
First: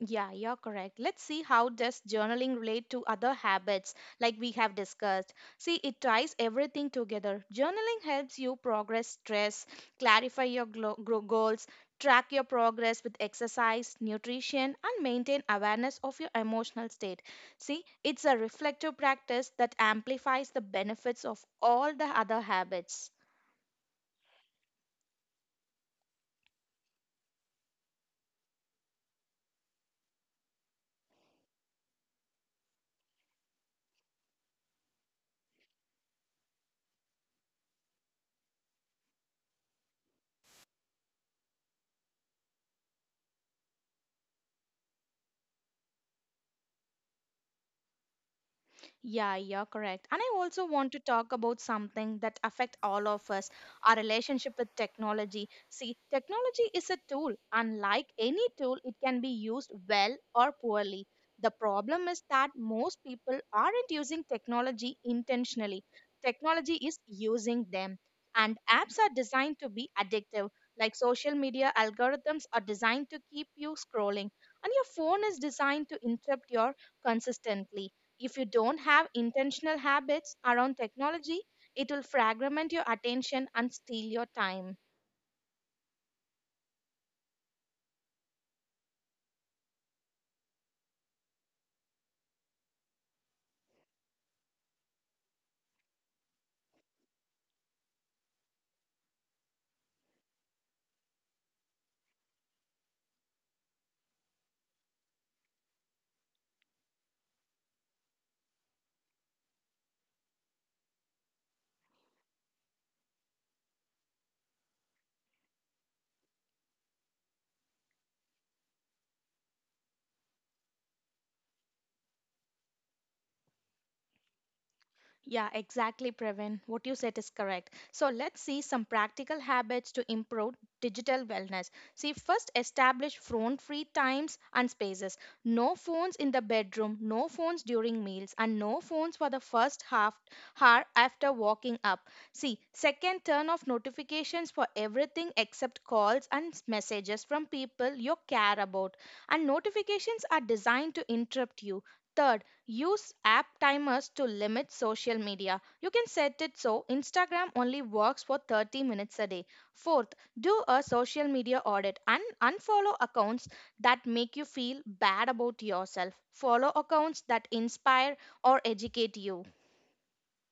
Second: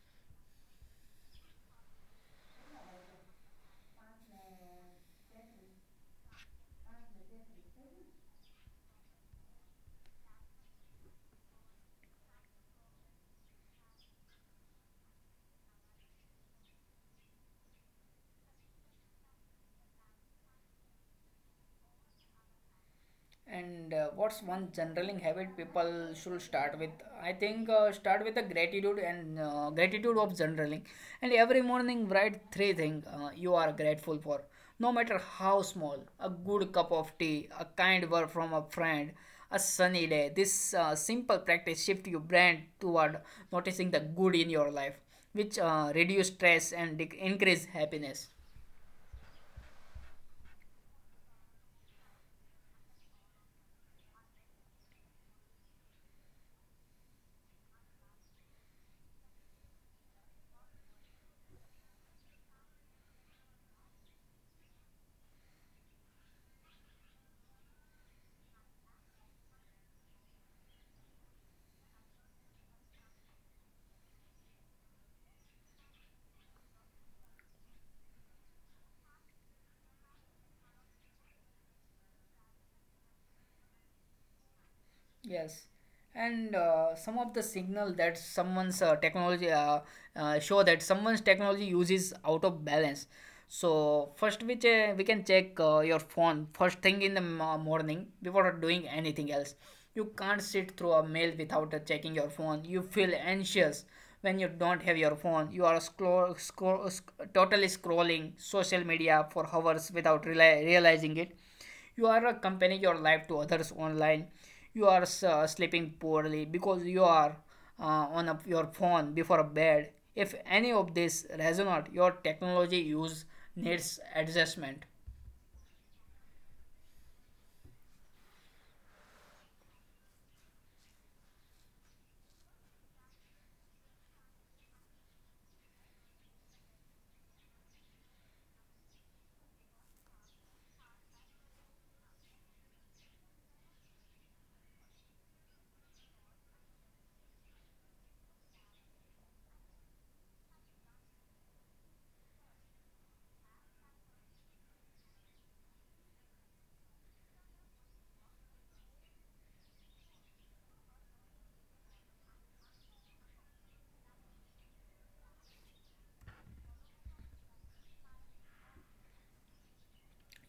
Speaker 2: Yeah, you're correct. Let's see how does journaling relate to other habits like we have discussed. See, it ties everything together. Journaling helps you progress stress, clarify your glo- gro- goals, track your progress with exercise, nutrition, and maintain awareness of your emotional state. See, it's a reflective practice that amplifies the benefits of all the other habits.
Speaker 1: And uh, what's one journaling habit people should start with? I think uh, start with the gratitude and uh, gratitude of journaling. And every morning write three things uh, you are grateful for, no matter how small. A good cup of tea, a kind word from a friend, a sunny day. This uh, simple practice shift your brain toward noticing the good in your life, which uh, reduce stress and dec- increase happiness.
Speaker 2: Yeah, you're correct. And I also want to talk about something that affect all of us, our relationship with technology. See, technology is a tool, and like any tool, it can be used well or poorly. The problem is that most people aren't using technology intentionally. Technology is using them. And apps are designed to be addictive. Like social media algorithms are designed to keep you scrolling. And your phone is designed to interrupt your consistently if you don't have intentional habits around technology, it will fragment your attention and steal your time.
Speaker 1: Yes, and uh, some of the signal that someone's uh, technology uh, uh, show that someone's technology uses out of balance. So first, we che- we can check uh, your phone first thing in the mo- morning before doing anything else. You can't sit through a mail without uh, checking your phone. You feel anxious when you don't have your phone. You are scroll, scroll, sc- totally scrolling social media for hours without reali- realizing it. You are uh, comparing your life to others online. You are uh, sleeping poorly because you are uh, on a, your phone before bed. If any of this resonate, your technology use needs adjustment.
Speaker 2: Yeah, exactly, Pravin. What you said is correct. So let's see some practical habits to improve digital wellness. See, first establish phone free times and spaces. No phones in the bedroom, no phones during meals, and no phones for the first half hour after waking up. See, second, turn off notifications for everything except calls and messages from people you care about. And notifications are designed to interrupt you. Third, use app timers to limit social media. You can set it so Instagram only works for thirty minutes a day. Fourth, do a social media audit and unfollow accounts that make you feel bad about yourself. Follow accounts that inspire or educate you.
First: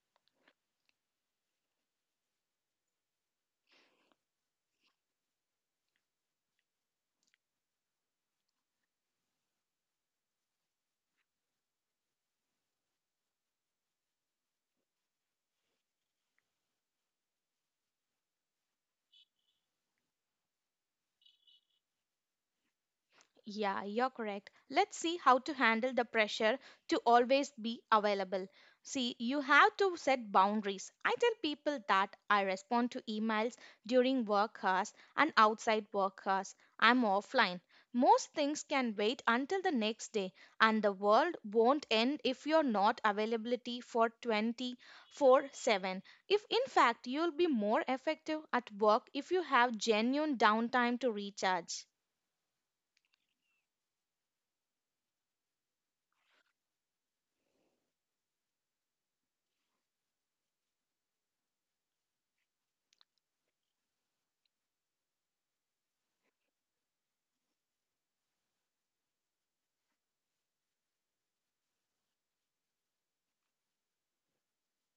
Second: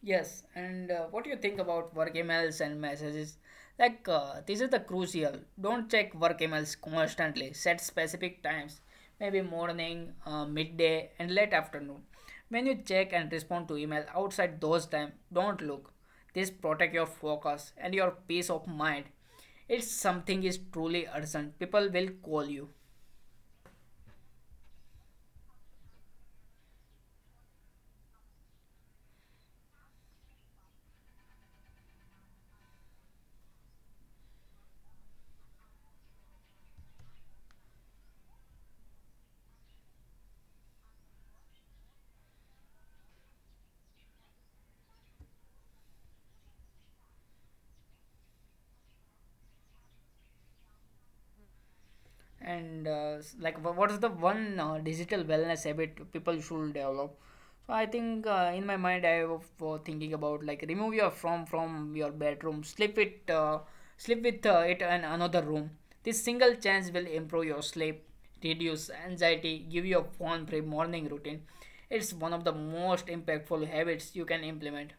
Speaker 1: Yes, and uh, what do you think about work emails and messages? Like, uh, these are the crucial. Don't check work emails constantly. Set specific times, maybe morning, uh, midday, and late afternoon. When you check and respond to email outside those time, don't look. This protect your focus and your peace of mind. If something is truly urgent, people will call you.
Speaker 2: Yeah, you're correct. Let's see how to handle the pressure to always be available. See, you have to set boundaries. I tell people that I respond to emails during work hours, and outside work hours I'm offline. Most things can wait until the next day, and the world won't end if you're not availability for twenty-four seven. If in fact you'll be more effective at work if you have genuine downtime to recharge.
Speaker 1: And uh, s- like wha- what is the one uh, digital wellness habit people should develop? So I think uh, in my mind I was uh, thinking about like remove your from from your bedroom, sleep it uh, sleep with uh, it in another room. This single chance will improve your sleep, reduce anxiety, give you a phone free morning routine. It's one of the most impactful habits you can implement.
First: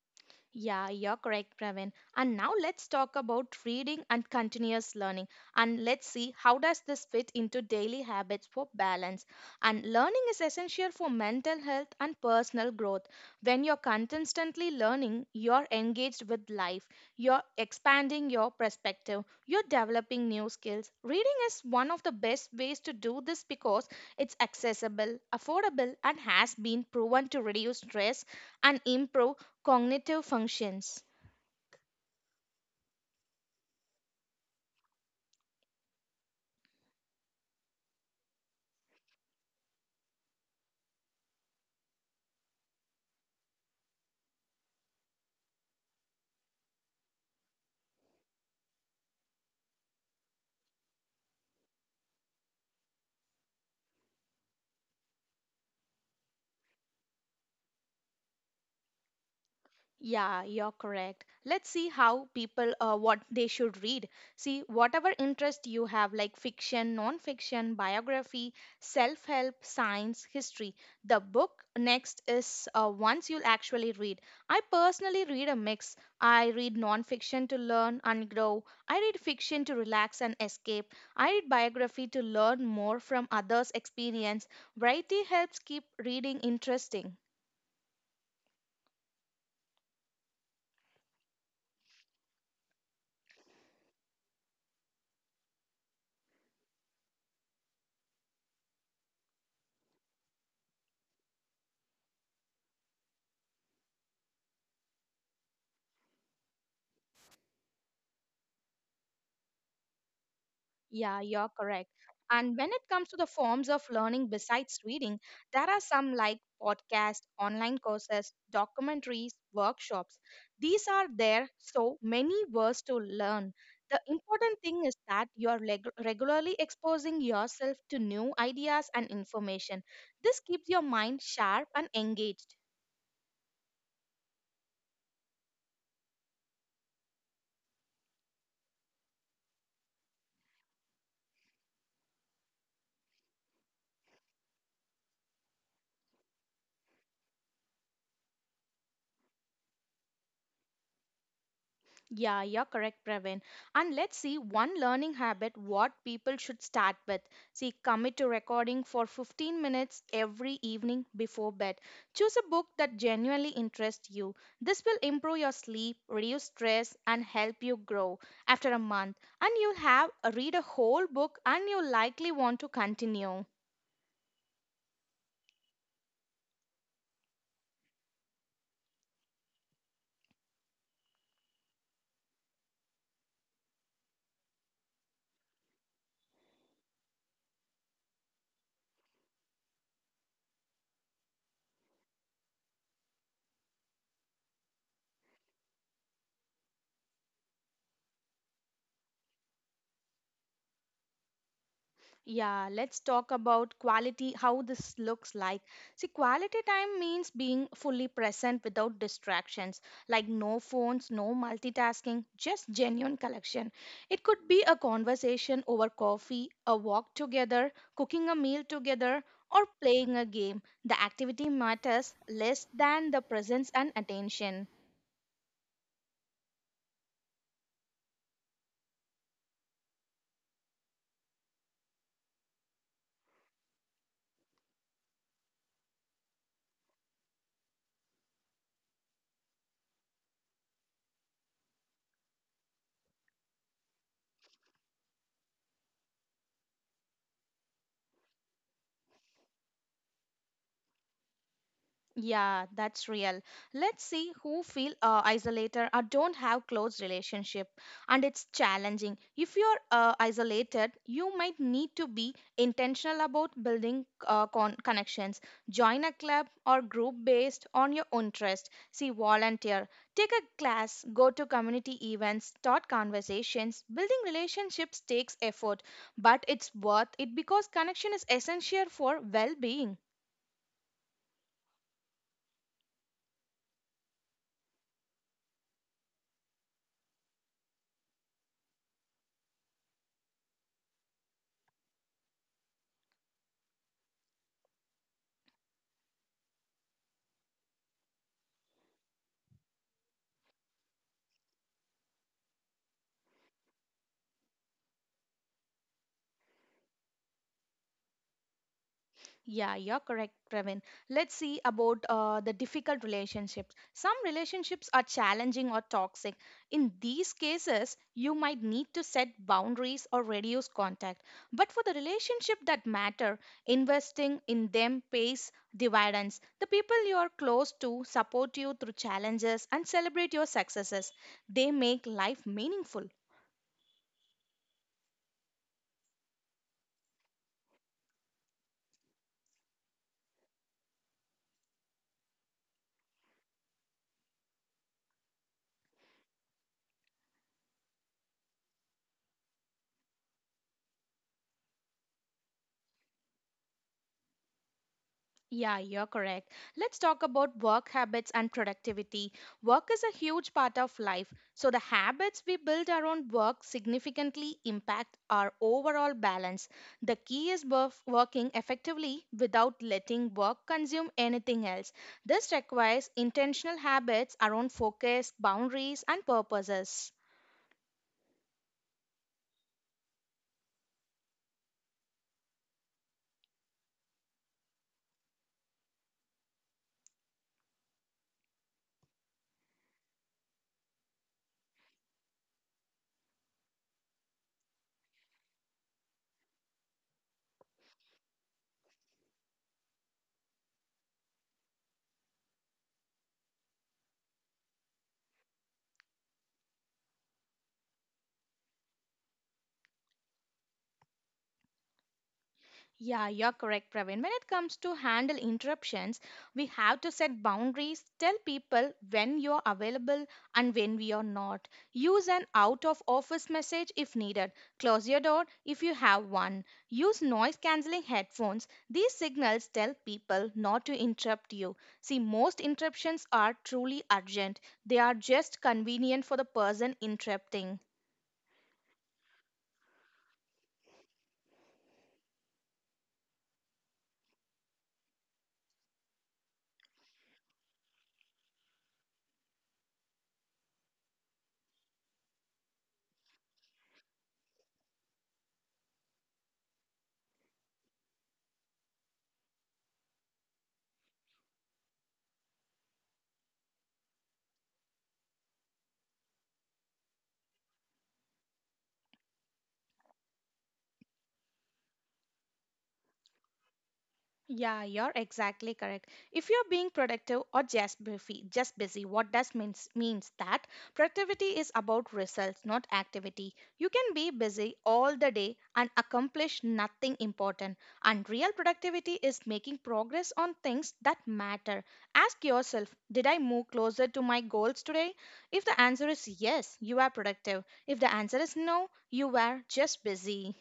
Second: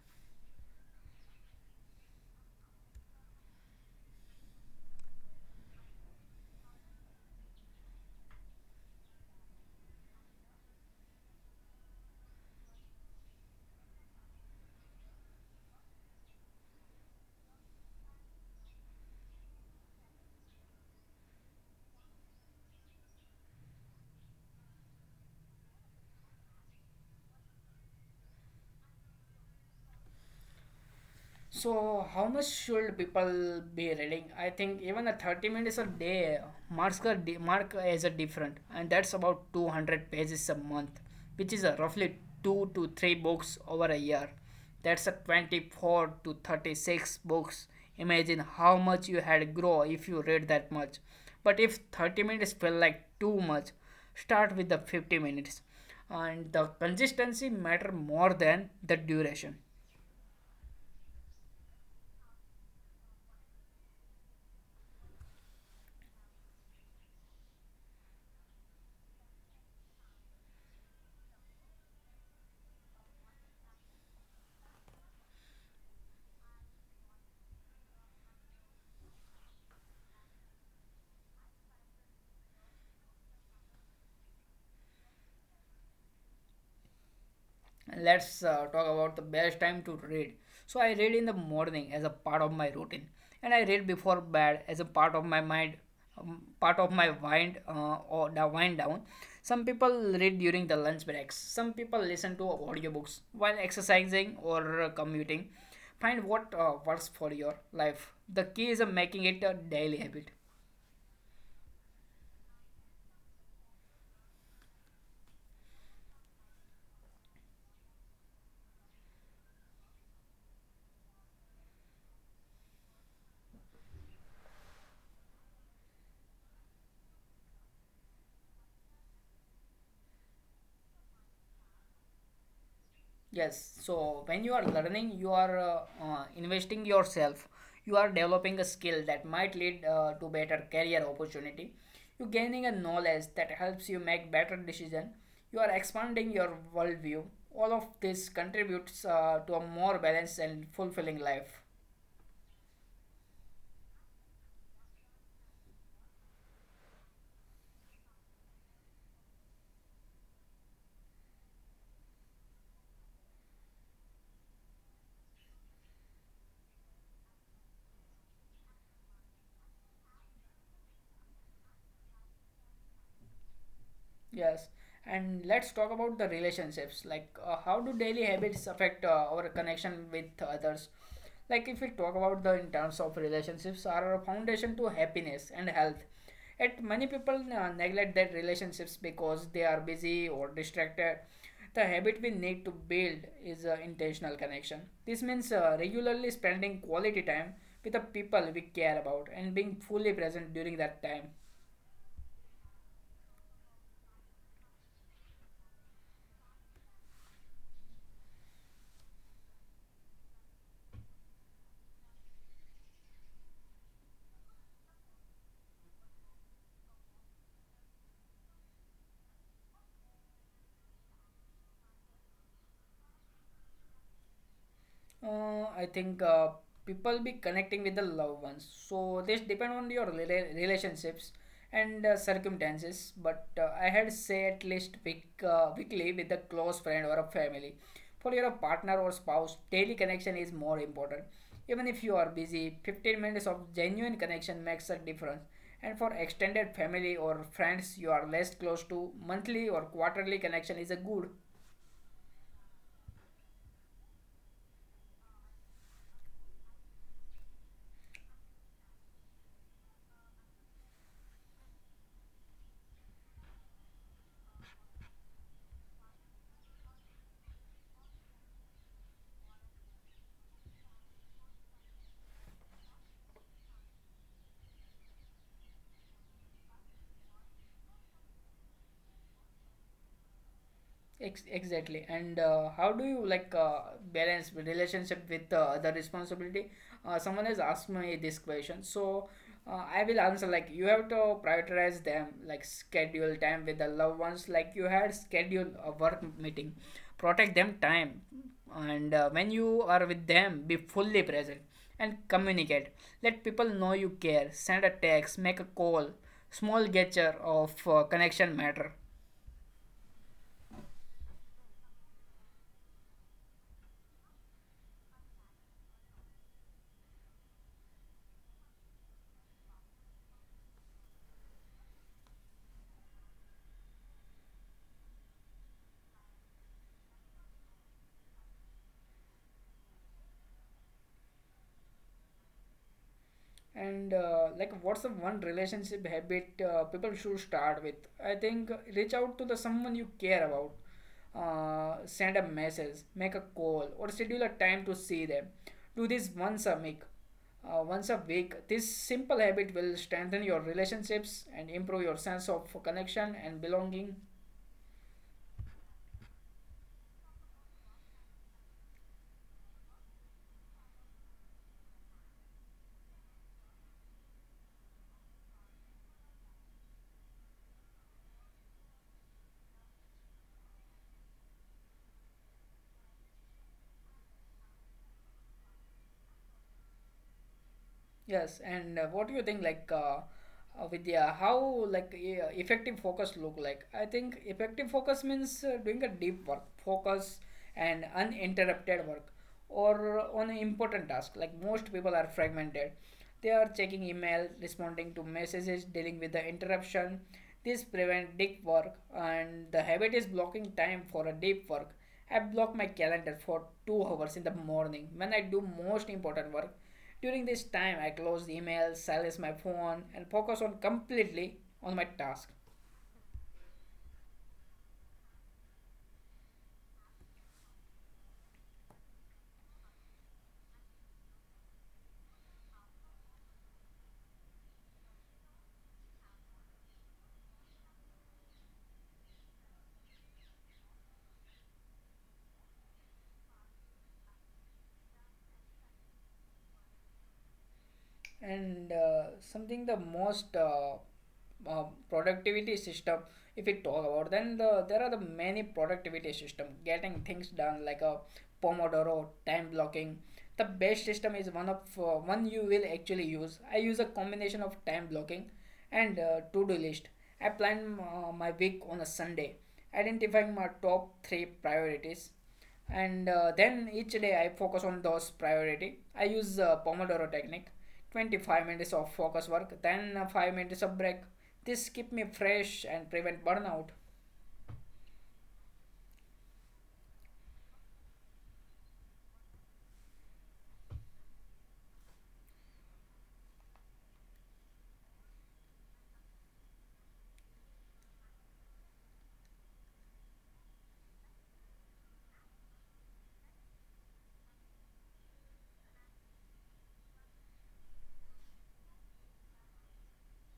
Speaker 2: Yeah, you're correct, Pravin. And now let's talk about reading and continuous learning. And let's see how does this fit into daily habits for balance. And learning is essential for mental health and personal growth. When you're consistently learning, you're engaged with life. You're expanding your perspective. You're developing new skills. Reading is one of the best ways to do this because it's accessible, affordable, and has been proven to reduce stress and improve cognitive functions.
Speaker 1: So, how much should people be reading? I think even a thirty minutes a day marks a di- mark as a different, and that's about two hundred pages a month, which is a roughly two to three books over a year. That's a twenty-four to thirty-six books. Imagine how much you had grow if you read that much. But if thirty minutes felt like too much, start with the fifty minutes, and the consistency matter more than the duration.
Speaker 2: Yeah, you're correct. Let's see how people, uh, what they should read. See, whatever interest you have, like fiction, non-fiction, biography, self-help, science, history. The book next is uh, ones you'll actually read. I personally read a mix. I read non-fiction to learn and grow. I read fiction to relax and escape. I read biography to learn more from others' experience. Variety helps keep reading interesting.
Speaker 1: Let's uh, talk about the best time to read. So I read in the morning as a part of my routine, and I read before bed as a part of my mind um, part of my wind uh, or the wind down. Some people read during the lunch breaks, some people listen to audiobooks while exercising or uh, commuting. Find what uh, works for your life. The key is uh, making it a daily habit.
Speaker 2: Yeah, you're correct. And when it comes to the forms of learning besides reading, there are some like podcasts, online courses, documentaries, workshops. These are there so many ways to learn. The important thing is that you're leg- regularly exposing yourself to new ideas and information. This keeps your mind sharp and engaged.
Speaker 1: Yes, so when you are learning, you are uh, uh, investing yourself. You are developing a skill that might lead uh, to better career opportunity. You're gaining a knowledge that helps you make better decision. You are expanding your worldview. All of this contributes uh, to a more balanced and fulfilling life.
Speaker 2: Yeah, you're correct, Praveen. And let's see one learning habit what people should start with. See, commit to recording for fifteen minutes every evening before bed. Choose a book that genuinely interests you. This will improve your sleep, reduce stress, and help you grow after a month. And you'll have read a whole book and you'll likely want to continue.
Speaker 1: Yes, and let's talk about the relationships. Like, uh, how do daily habits affect uh, our connection with others? Like, if we talk about the in terms of relationships, are a foundation to happiness and health. Yet, many people uh, neglect their relationships because they are busy or distracted. The habit we need to build is uh, intentional connection. This means uh, regularly spending quality time with the people we care about and being fully present during that time.
Speaker 2: Yeah, let's talk about quality, how this looks like. See, quality time means being fully present without distractions, like no phones, no multitasking, just genuine connection. It could be a conversation over coffee, a walk together, cooking a meal together, or playing a game. The activity matters less than the presence and attention.
Speaker 1: Uh, I think uh, people be connecting with the loved ones. So this depend on your rela- relationships and uh, circumstances. But uh, I had say at least week, uh, weekly with a close friend or a family. For your partner or spouse, daily connection is more important. Even if you are busy, fifteen minutes of genuine connection makes a difference. And for extended family or friends you are less close to, monthly or quarterly connection is a good.
Speaker 2: Yeah, that's real. Let's see who feel uh, isolated or don't have close relationship, and it's challenging. If you're uh, isolated, you might need to be intentional about building uh, con- connections. Join a club or group based on your interest. See, volunteer, take a class, go to community events, start conversations. Building relationships takes effort, but it's worth it because connection is essential for well-being.
Speaker 1: Ex- exactly. And uh, how do you like uh, balance the relationship with uh, other responsibility? Uh, someone has asked me this question, so uh, I will answer like you have to prioritize them, like schedule time with the loved ones, like you had schedule a work meeting, protect them time, and uh, when you are with them, be fully present and communicate. Let people know you care. Send a text, make a call. Small gesture of uh, connection matter.
Speaker 2: Yeah, you're correct, Praveen. Let's see about uh, the difficult relationships. Some relationships are challenging or toxic. In these cases, you might need to set boundaries or reduce contact. But for the relationship that matter, investing in them pays dividends. The people you are close to support you through challenges and celebrate your successes. They make life meaningful.
Speaker 1: And uh, like, what's the one relationship habit uh, people should start with? I think uh, reach out to the someone you care about, uh, send a message, make a call, or schedule a time to see them. Do this once a week. Uh, once a week, this simple habit will strengthen your relationships and improve your sense of connection and belonging.
Speaker 2: Yeah, you're correct. Let's talk about work habits and productivity. Work is a huge part of life, so the habits we build around work significantly impact our overall balance. The key is worf- working effectively without letting work consume anything else. This requires intentional habits around focus, boundaries, and purposes.
Speaker 1: Yes, and uh, what do you think, like, uh, uh, Vidya, how like e- uh, effective focus look like? I think effective focus means uh, doing a deep work, focus and uninterrupted work, or on an important task. Like most people are fragmented, they are checking email, responding to messages, dealing with the interruption. This prevent deep work, and the habit is blocking time for a deep work. I block my calendar for two hours in the morning when I do most important work. During this time, I close the email, silence my phone, and focus on completely on my task.
Speaker 2: Yeah, you're correct, Praveen. When it comes to handle interruptions, we have to set boundaries, tell people when you're available and when we are not. Use an out of office message if needed. Close your door if you have one. Use noise cancelling headphones. These signals tell people not to interrupt you. See, most interruptions are truly urgent, they are just convenient for the person interrupting.
Speaker 1: And uh, something the most uh, uh, productivity system. If we talk about then the, there are the many productivity system getting things done like a pomodoro time blocking. The best system is one of uh, one you will actually use. I use a combination of time blocking and uh, to-do list. I plan uh, my week on a Sunday, identifying my top three priorities, and uh, then each day I focus on those priority. I use uh, pomodoro technique, twenty-five minutes of focus work, then uh, five minutes of break. This keep me fresh and prevent burnout.
Speaker 2: Yeah, you're exactly correct. If you're being productive or just busy, just busy, what does means means that productivity is about results, not activity. You can be busy all the day and accomplish nothing important. And real productivity is making progress on things that matter. Ask yourself, did I move closer to my goals today? If the answer is yes, you are productive. If the answer is no, you were just busy.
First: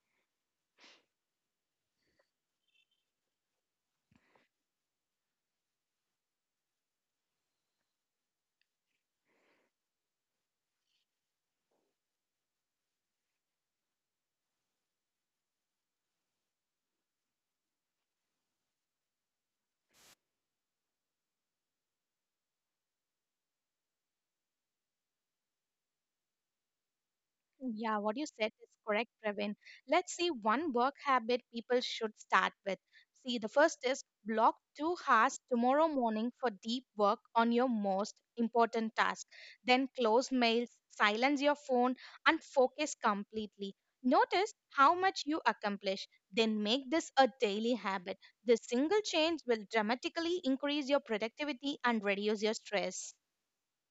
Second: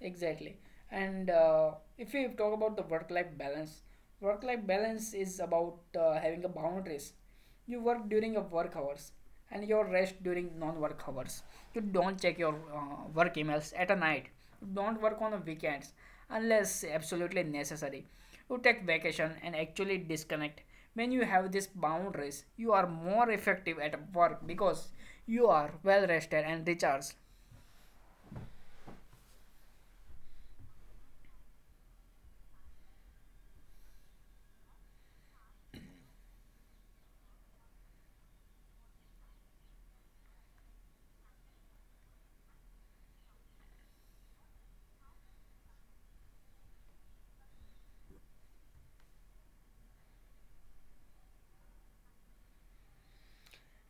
Speaker 1: Exactly. And uh, if we talk about the work life balance, work life balance is about uh, having a boundaries. You work during your work hours and your rest during non work hours. You don't check your uh, work emails at a night. You don't work on the weekends unless absolutely necessary. You take vacation and actually disconnect. When you have these boundaries, you are more effective at work because you are well rested and recharged.
Speaker 2: Yeah, what you said is correct, Praveen. Let's see one work habit people should start with. See, the first is block two hours tomorrow morning for deep work on your most important task. Then close mails, silence your phone, and focus completely. Notice how much you accomplish. Then make this a daily habit. This single change will dramatically increase your productivity and reduce your stress.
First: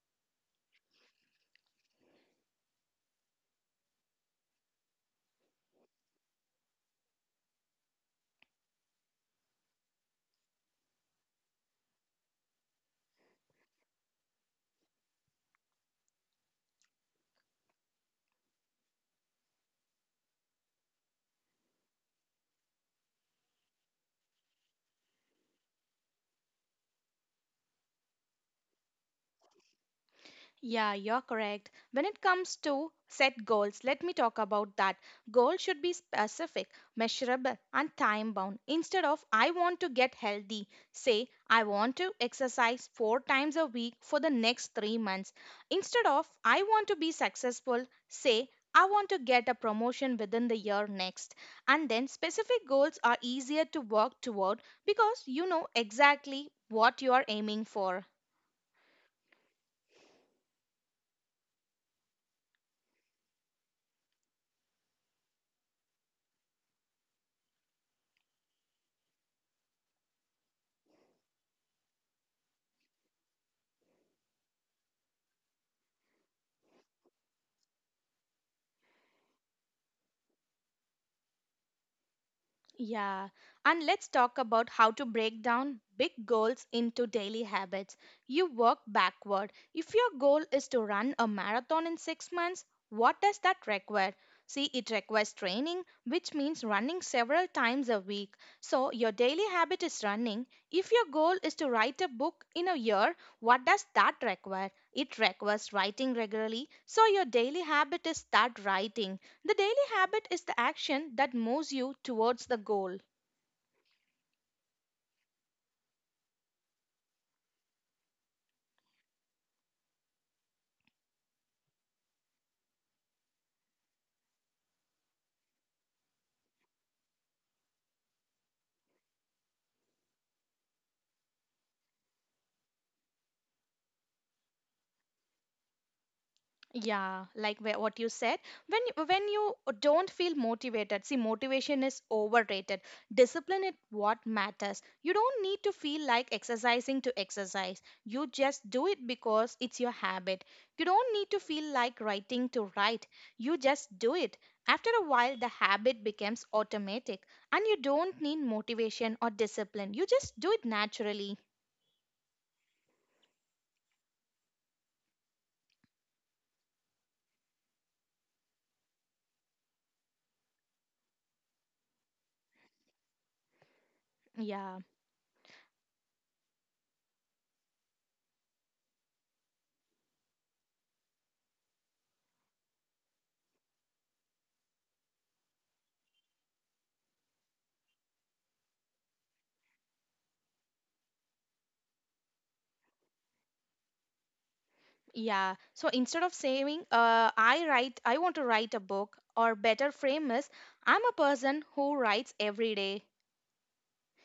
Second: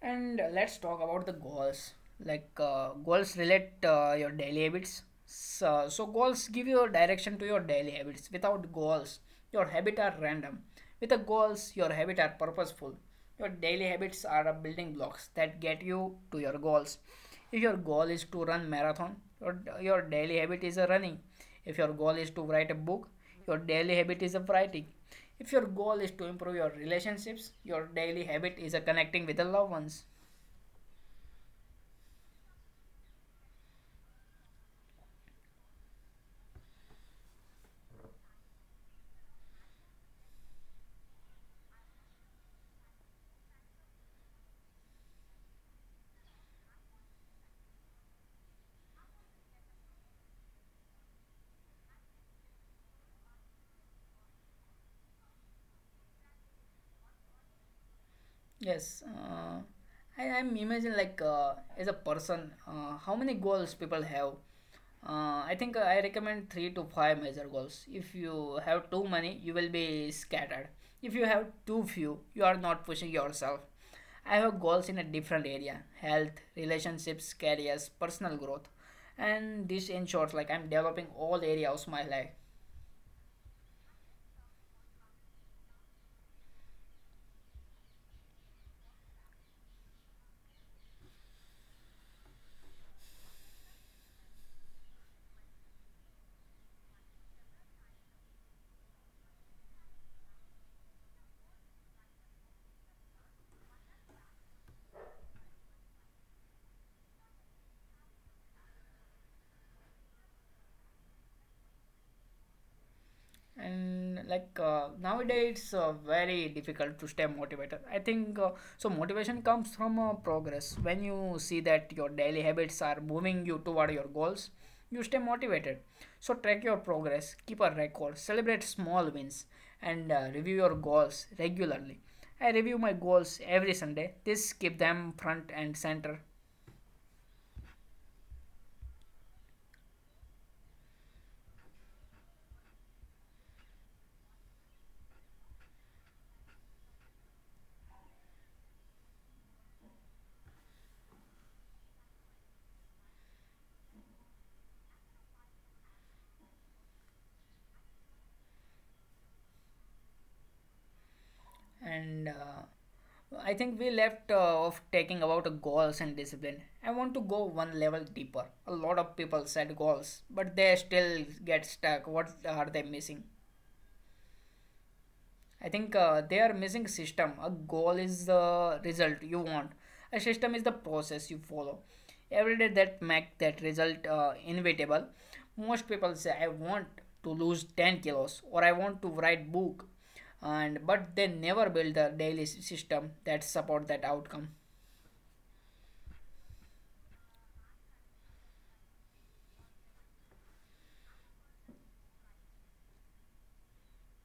Speaker 1: And uh, let's talk about the goals. Like uh, goals relate uh, your daily habits. So, so goals give you a direction to your daily habits. Without goals, your habits are random. With the goals, your habits are purposeful. Your daily habits are a building blocks that get you to your goals. If your goal is to run marathon, your, your daily habit is a running. If your goal is to write a book, your daily habit is a writing. If your goal is to improve your relationships, your daily habit is uh, connecting with the loved ones.
Speaker 2: Yeah, you're correct. When it comes to set goals, let me talk about that. Goals should be specific, measurable, and time bound. Instead of "I want to get healthy," say "I want to exercise four times a week for the next three months." Instead of "I want to be successful," say "I want to get a promotion within the year next." And then specific goals are easier to work toward because you know exactly what you are aiming for.
Speaker 1: Yes, uh, I, am imagine like uh, as a person, uh, how many goals people have. Uh, I think uh, I recommend three to five major goals. If you have too many, you will be scattered. If you have too few, you are not pushing yourself. I have goals in a different area: health, relationships, careers, personal growth, and this ensures like I'm developing all areas of my life.
Speaker 2: Yeah, and let's talk about how to break down big goals into daily habits. You work backward. If your goal is to run a marathon in six months, what does that require? See, it requires training, which means running several times a week. So, your daily habit is running. If your goal is to write a book in a year, what does that require? It requires writing regularly. So, your daily habit is start writing. The daily habit is the action that moves you towards the goal.
Speaker 1: And like uh, nowadays it's uh, very difficult to stay motivated. I think uh, so motivation comes from uh, progress. When you see that your daily habits are moving you toward your goals, you stay motivated. So track your progress, keep a record, celebrate small wins, and uh, review your goals regularly. I review my goals every Sunday. This keep them front and center.
Speaker 2: Yeah, like wh- what you said. When you- when you don't feel motivated, see, motivation is overrated. Discipline is what matters. You don't need to feel like exercising to exercise. You just do it because it's your habit. You don't need to feel like writing to write. You just do it. After a while, the habit becomes automatic, and you don't need motivation or discipline. You just do it naturally.
Speaker 1: And uh, I think we left uh, off talking about goals and discipline. I want to go one level deeper. A lot of people set goals, but they still get stuck. What are they missing?
Speaker 2: Yeah.
Speaker 1: I think uh, they are missing system. A goal is the result you want. A system is the process you follow. Every day that make that result uh, inevitable. Most people say I want to lose ten kilos or I want to write book and but they never build a daily s- system that support that outcome.
Speaker 2: Yeah. So instead of saying, uh, I write, I want to write a book, or better frame is, I'm a person who writes every day.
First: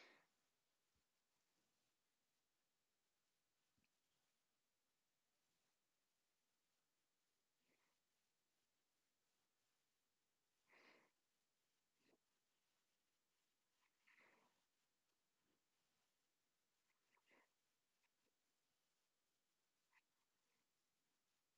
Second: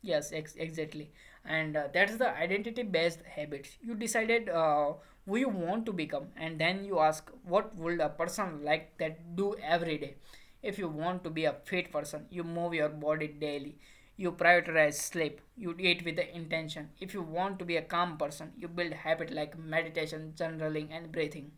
Speaker 1: Yes, ex- exactly. And uh, that's the identity based habits. You decided uh, who you want to become, and then you ask, what would a person like that do every day? If you want to be a fit person, you move your body daily. You prioritize sleep. You eat with the intention. If you want to be a calm person, you build habit like meditation, journaling, and breathing.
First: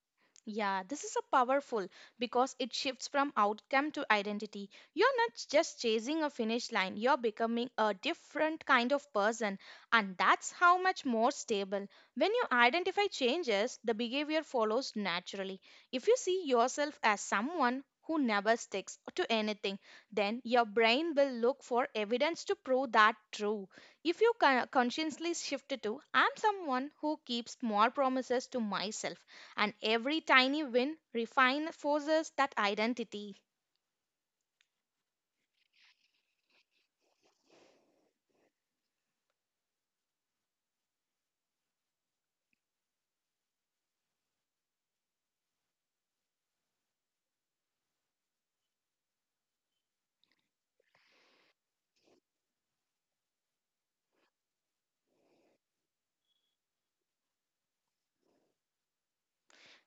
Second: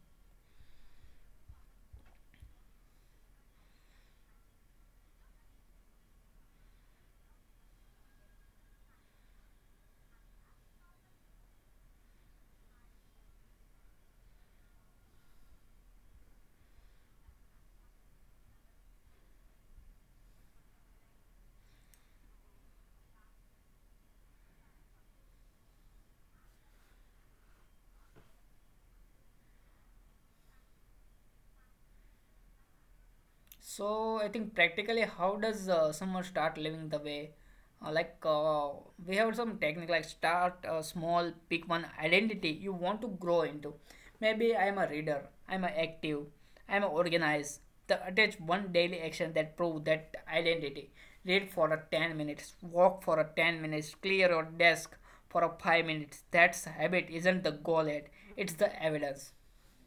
Speaker 2: Yeah, this is a powerful because it shifts from outcome to identity. You're not just chasing a finish line, you're becoming a different kind of person, and that's how much more stable. When you identify changes, the behavior follows naturally. If you see yourself as someone who never sticks to anything, then your brain will look for evidence to prove that true. If you con- consciously shift to, I'm someone who keeps more promises to myself and every tiny win reinforces that identity.
Speaker 1: So I think practically, how does uh, someone start living the way? Uh, like uh, we have some technique, like start uh, small, pick one identity you want to grow into. Maybe I'm a reader, I'm active, I'm organized. The attach one daily action that prove that identity. Read for a ten minutes, walk for a ten minutes, clear your desk for a five minutes. That's habit isn't the goal yet; it's the evidence.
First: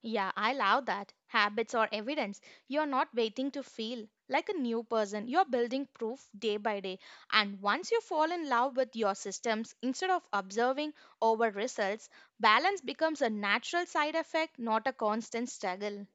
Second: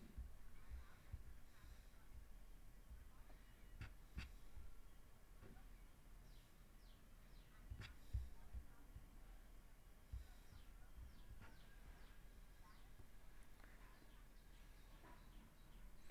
Speaker 2: Yeah, I love that. Habits or evidence. You're not waiting to feel like a new person. You're building proof day by day. And once you fall in love with your systems, instead of observing over results, balance becomes a natural side effect, not a constant struggle.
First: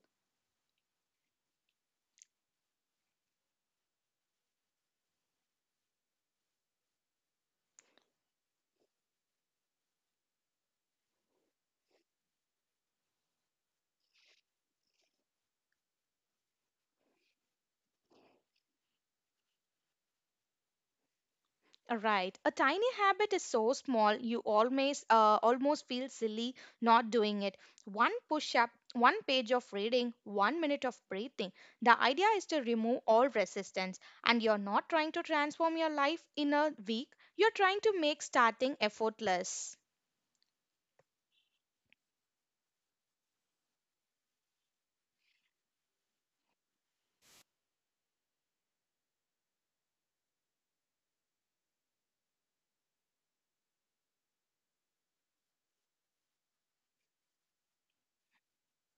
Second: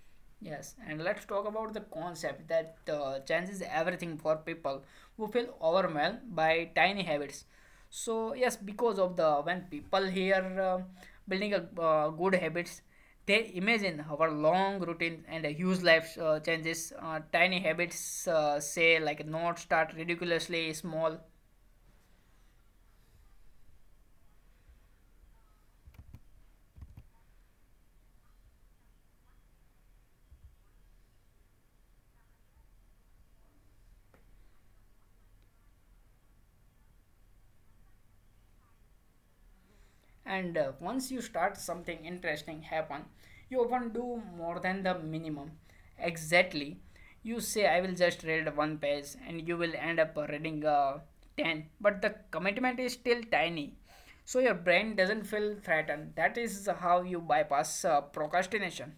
Speaker 1: Yes, and let's talk about the concept that uh, chance is everything for people who feel overwhelmed by tiny habits. So yes, because of the when people hear um building a uh, good habits, they imagine our long routine and a huge life uh, changes. Uh, tiny habits uh, say like not start ridiculously small
Speaker 2: Uh, Right. A tiny habit is so small you almost uh, almost feel silly not doing it. One push up, one page of reading, one minute of breathing. The idea is to remove all resistance, and you're not trying to transform your life in a week. You're trying to make starting effortless.
Speaker 1: and uh, once you start something interesting happen, you often do more than the minimum. Exactly. You say I will just read one page and you will end up reading uh, ten, but the commitment is still tiny, so your brain doesn't feel threatened. That is how you bypass uh, procrastination.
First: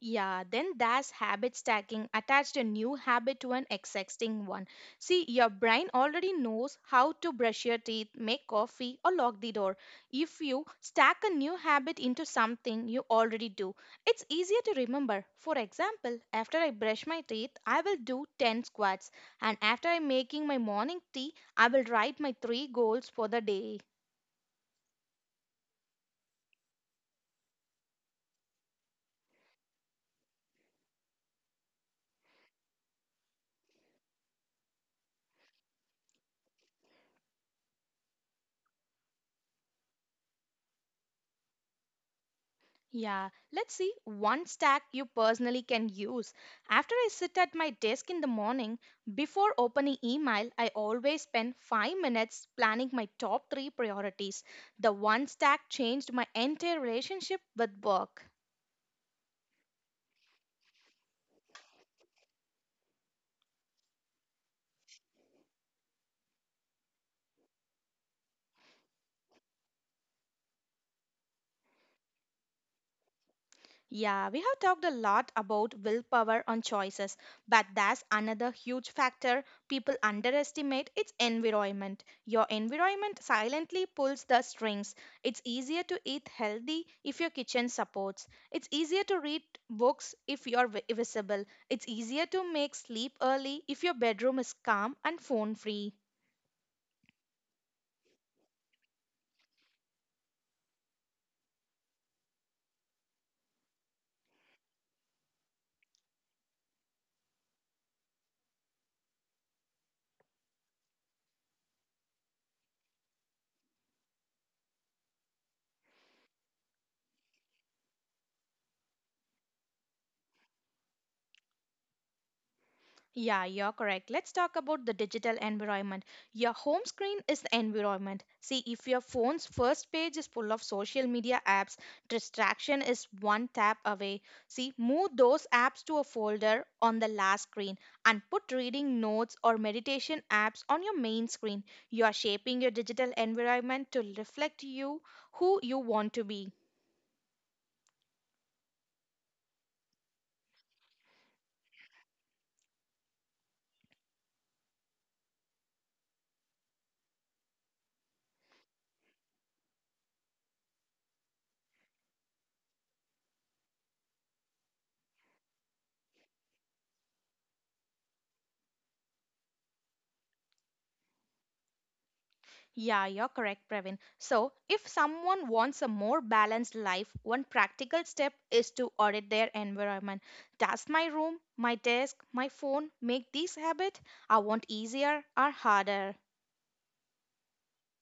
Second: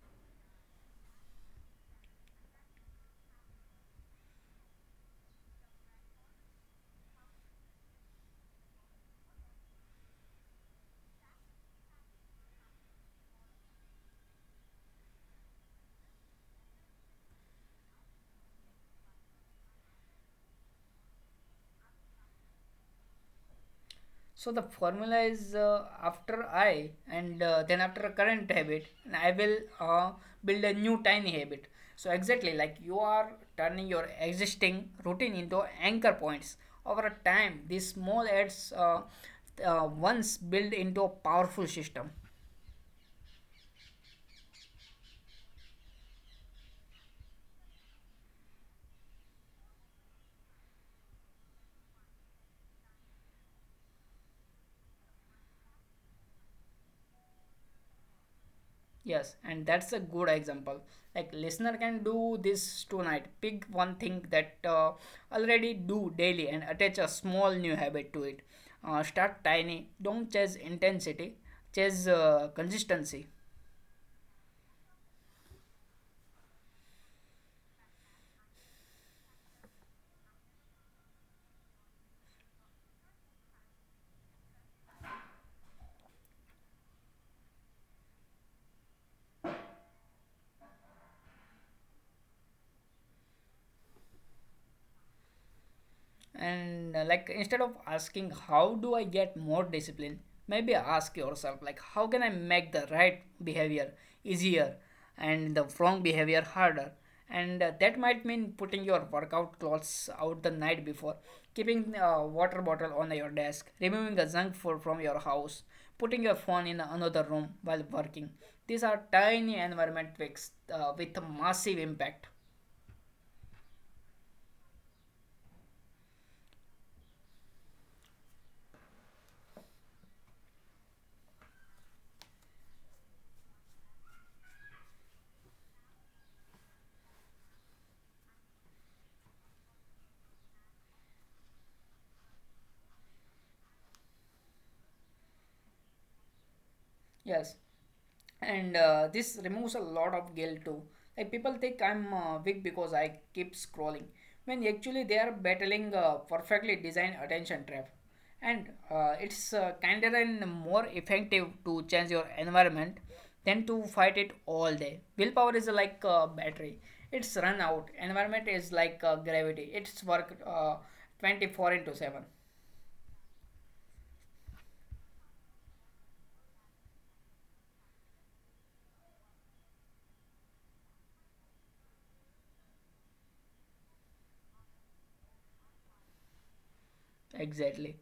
Speaker 2: Yeah, then that's habit stacking. Attached a new habit to an existing one. See, your brain already knows how to brush your teeth, make coffee, or lock the door. If you stack a new habit into something you already do, it's easier to remember. For example, after I brush my teeth, I will do ten squats, and after I'm making my morning tea, I will write my three goals for the day.
Speaker 1: So the formula is uh, after I and uh, then after a current habit, and I will uh, build a new tiny habit. So exactly like you are turning your existing routine into anchor points. Over a time, these small ads uh, uh, once build into a powerful system.
Speaker 2: Yeah, let's see one stack you personally can use. After I sit at my desk in the morning, before opening email, I always spend five minutes planning my top three priorities. The one stack changed my entire relationship with work.
Speaker 1: Yes, and that's a good example. Like listener can do this tonight. Pick one thing that uh, already do daily and attach a small new habit to it. Uh, start tiny. Don't chase intensity. Chase uh, consistency.
Speaker 2: Yeah, we have talked a lot about willpower on choices, but that's another huge factor people underestimate its environment. Your environment silently pulls the strings. It's easier to eat healthy if your kitchen supports. It's easier to read books if you're vi- visible. It's easier to make sleep early if your bedroom is calm and phone free.
Speaker 1: And uh, like instead of asking how do I get more discipline, maybe ask yourself like how can I make the right behavior easier and the wrong behavior harder. And uh, that might mean putting your workout clothes out the night before, keeping a water bottle on your desk, removing the junk food from your house, putting your phone in another room while working. These are tiny environment tweaks uh, with a massive impact.
Speaker 2: Yeah, you're correct. Let's talk about the digital environment. Your home screen is the environment. See, if your phone's first page is full of social media apps, distraction is one tap away. See, move those apps to a folder on the last screen and put reading notes or meditation apps on your main screen. You are shaping your digital environment to reflect you, who you want to be.
Speaker 1: Yes, and uh, this removes a lot of guilt too. Like people think I'm uh, weak because I keep scrolling, when actually they are battling a perfectly designed attention trap. And uh, it's uh, kinder and more effective to change your environment than to fight it all day. Willpower is like a battery; it's run out. Environment is like uh, gravity; it's work uh, twenty-four into seven.
Speaker 2: Yeah, you're correct, Praveen. So, if someone wants a more balanced life, one practical step is to audit their environment. Does my room, my desk, my phone make this habit I want easier or harder?
Speaker 1: Exactly.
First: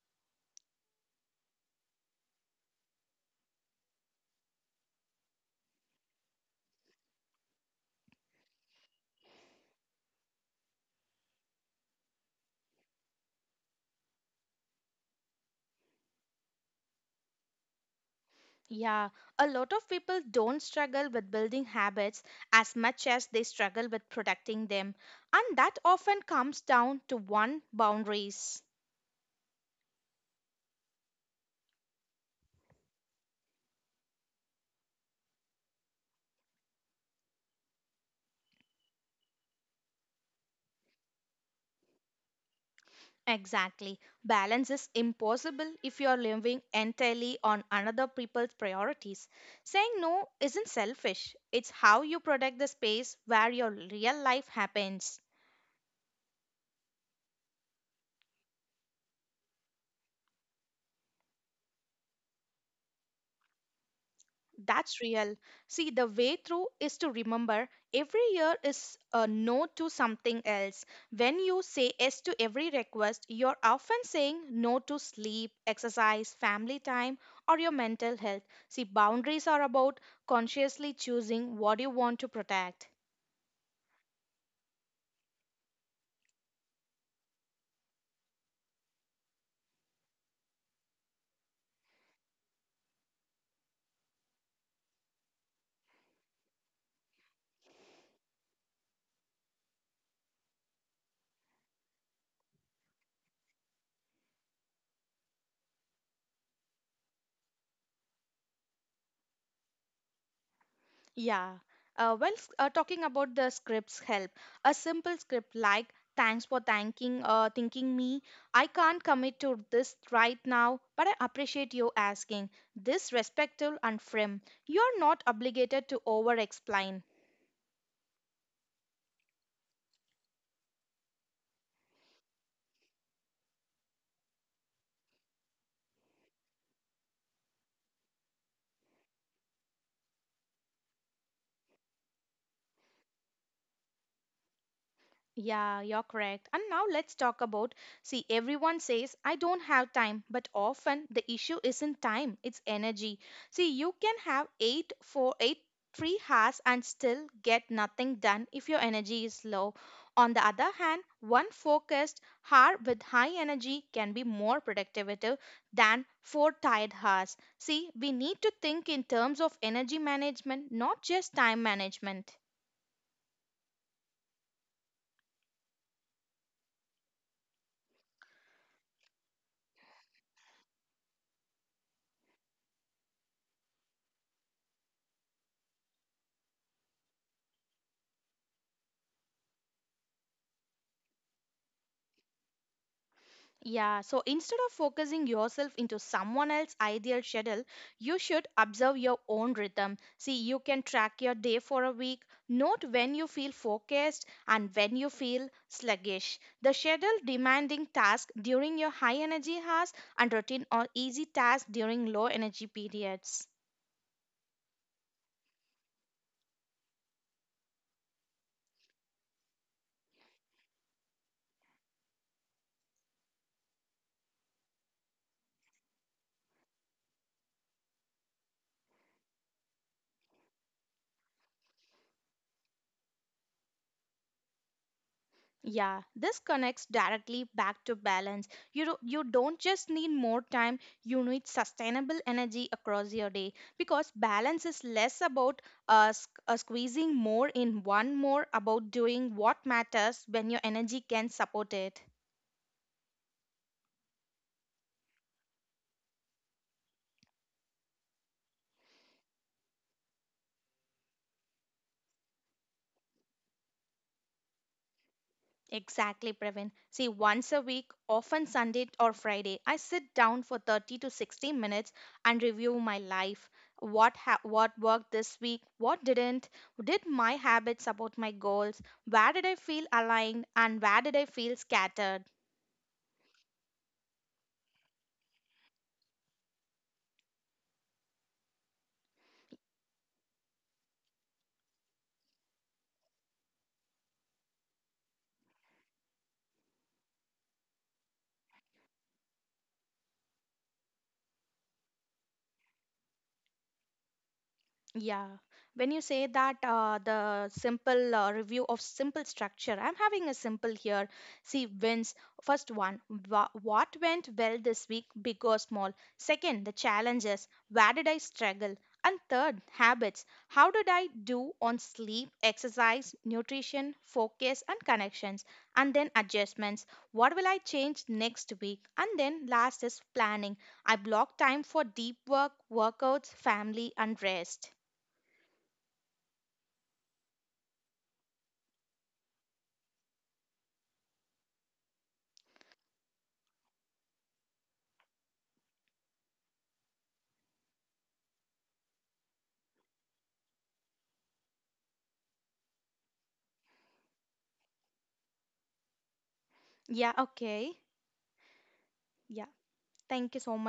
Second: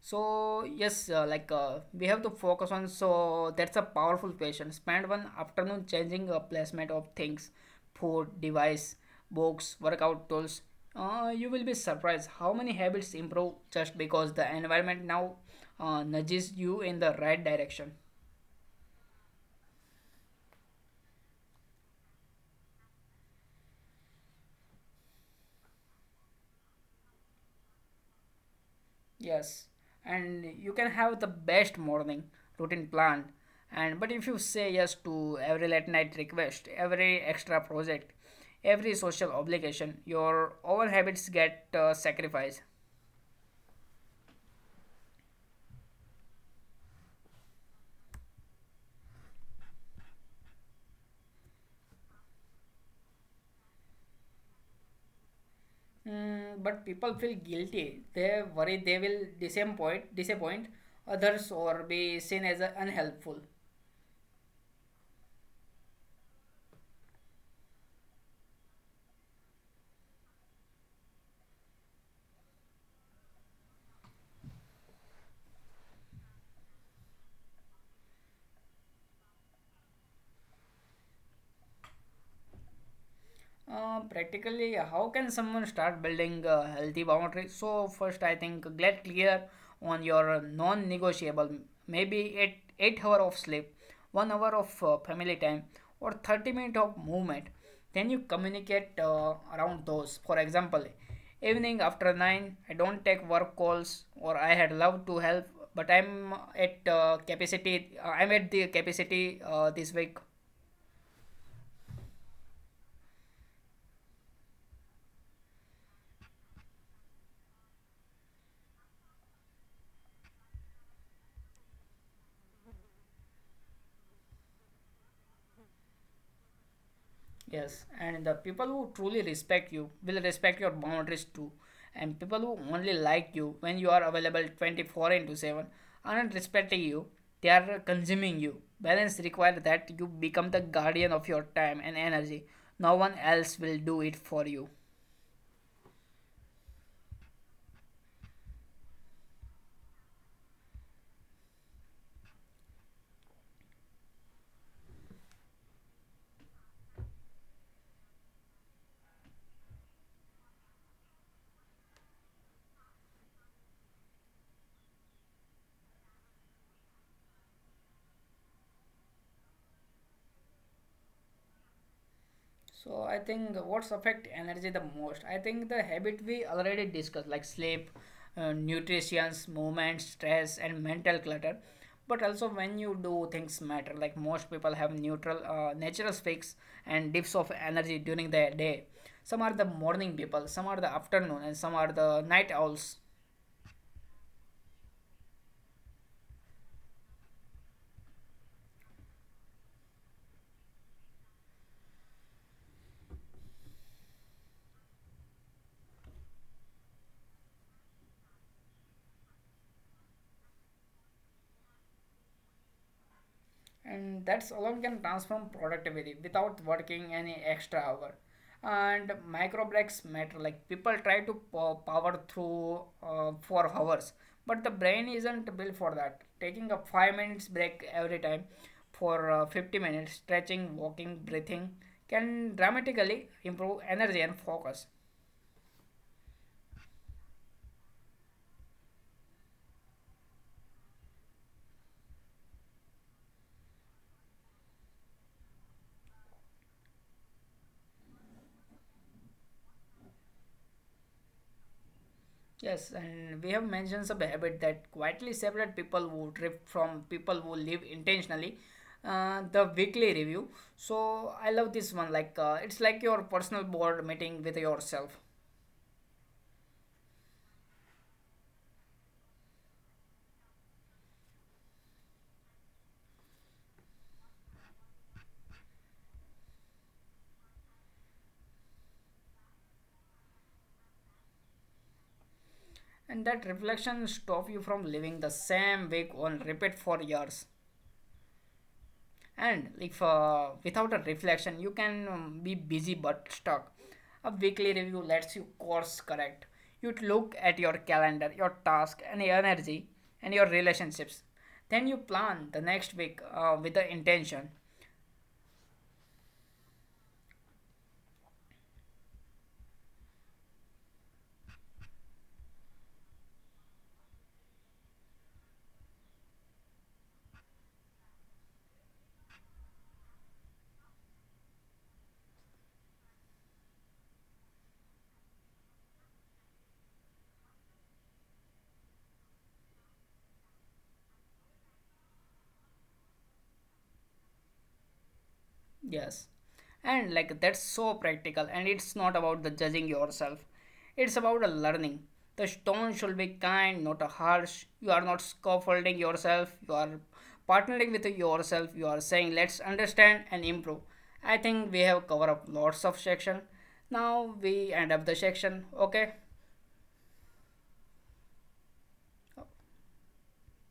Speaker 1: So yes, uh, like uh, we have to focus on. So that's a powerful question. Spend one afternoon changing a placement of things, food, device, books, workout tools. Uh, you will be surprised how many habits improve just because the environment now uh, nudges you in the right direction.
Speaker 2: Yeah, a lot of people don't struggle with building habits as much as they struggle with protecting them, and that often comes down to one boundaries.
Speaker 1: Yes, and you can have the best morning routine planned, and but if you say yes to every late night request, every extra project, every social obligation, your own habits get uh, sacrificed.
Speaker 2: Exactly. Balance is impossible if you are living entirely on another people's priorities. Saying no isn't selfish, it's how you protect the space where your real life happens.
Speaker 1: Mm, but people feel guilty. They worry they will disappoint, disappoint others or be seen as uh, unhelpful.
Speaker 2: That's real. See, the way through is to remember every year is a no to something else. When you say yes to every request, you're often saying no to sleep, exercise, family time, or your mental health. See, boundaries are about consciously choosing what you want to protect.
Speaker 1: Uh, practically, how can someone start building a healthy boundary? So first, I think get clear on your non-negotiable. Maybe eight eight hour of sleep, one hour of uh, family time, or thirty minute of movement. Then you communicate uh, around those. For example, evening after nine, I don't take work calls, or I had love to help, but I'm at uh, capacity. Uh, I'm at the capacity uh, this week.
Speaker 2: Yeah. Uh, when s- uh, talking about the scripts help, a simple script like "Thanks for thanking uh, thinking me. I can't commit to this right now, but I appreciate you asking." This respectful and firm. You're not obligated to over-explain.
Speaker 1: Yes, and the people who truly respect you will respect your boundaries too. And people who only like you when you are available twenty-four into seven aren't respecting you, they are consuming you. Balance requires that you become the guardian of your time and energy. No one else will do it for you.
Speaker 2: Yeah, you're correct. And now let's talk about, see, everyone says, I don't have time, but often the issue isn't time, it's energy. See, you can have eight, four, eight, three hours and still get nothing done if your energy is low. On the other hand, one focused hour with high energy can be more productive than four tired hours. See, we need to think in terms of energy management, not just time management.
Speaker 1: So I think what's affect energy the most? I think the habit we already discussed, like sleep, uh, nutrition, movement, stress, and mental clutter. But also when you do things matter, like most people have neutral, uh, natural peaks and dips of energy during the day. Some are the morning people, some are the afternoon, and some are the night owls.
Speaker 2: Yeah, so instead of focusing yourself into someone else's ideal schedule, you should observe your own rhythm. See, you can track your day for a week, note when you feel focused and when you feel sluggish. The schedule demanding tasks during your high energy hours and routine or easy tasks during low energy periods.
Speaker 1: And that's alone can transform productivity without working any extra hour. And micro breaks matter. Like people try to po- power through uh, for hours, but the brain isn't built for that. Taking a five minutes break every time for uh, fifty minutes stretching, walking, breathing can dramatically improve energy and focus.
Speaker 2: Yeah, this connects directly back to balance. You do, you don't just need more time, you need sustainable energy across your day because balance is less about uh, sq- uh, squeezing more in one more about doing what matters when your energy can support it.
Speaker 1: Yes, and we have mentioned some habit that quietly separate people who drift from people who live intentionally. Uh, the weekly review. So I love this one. Like uh, it's like your personal board meeting with yourself,
Speaker 2: Exactly, Pravin. See, once a week, often Sunday or Friday, I sit down for thirty to sixty minutes and review my life. What ha- what worked this week? What didn't? Did my habits support my goals? Where did I feel aligned and where did I feel scattered?
Speaker 1: and that reflection stop you from living the same week on repeat for years. And if uh, without a reflection you can um, be busy but stuck. A weekly review lets you course correct. You look at your calendar, your task and your energy and your relationships, then you plan the next week uh, with the intention.
Speaker 2: Yeah, when you say that, uh, the simple uh, review of simple structure, I'm having a simple here. See, wins. First one, wha- what went well this week, big or small? Second, the challenges. Where did I struggle? And third, habits. How did I do on sleep, exercise, nutrition, focus, and connections? And then adjustments. What will I change next week? And then last is planning. I block time for deep work, workouts, family, and rest.
Speaker 1: Yes. And like that's so practical and it's not about the judging yourself. It's about a learning. The stone should be kind, not a harsh. You are not scaffolding yourself. You are partnering with yourself. You are saying let's understand and improve. I think we have covered up lots of section. Now we end up the section. Okay.
Speaker 2: Yeah, okay. Yeah. Thank you so much.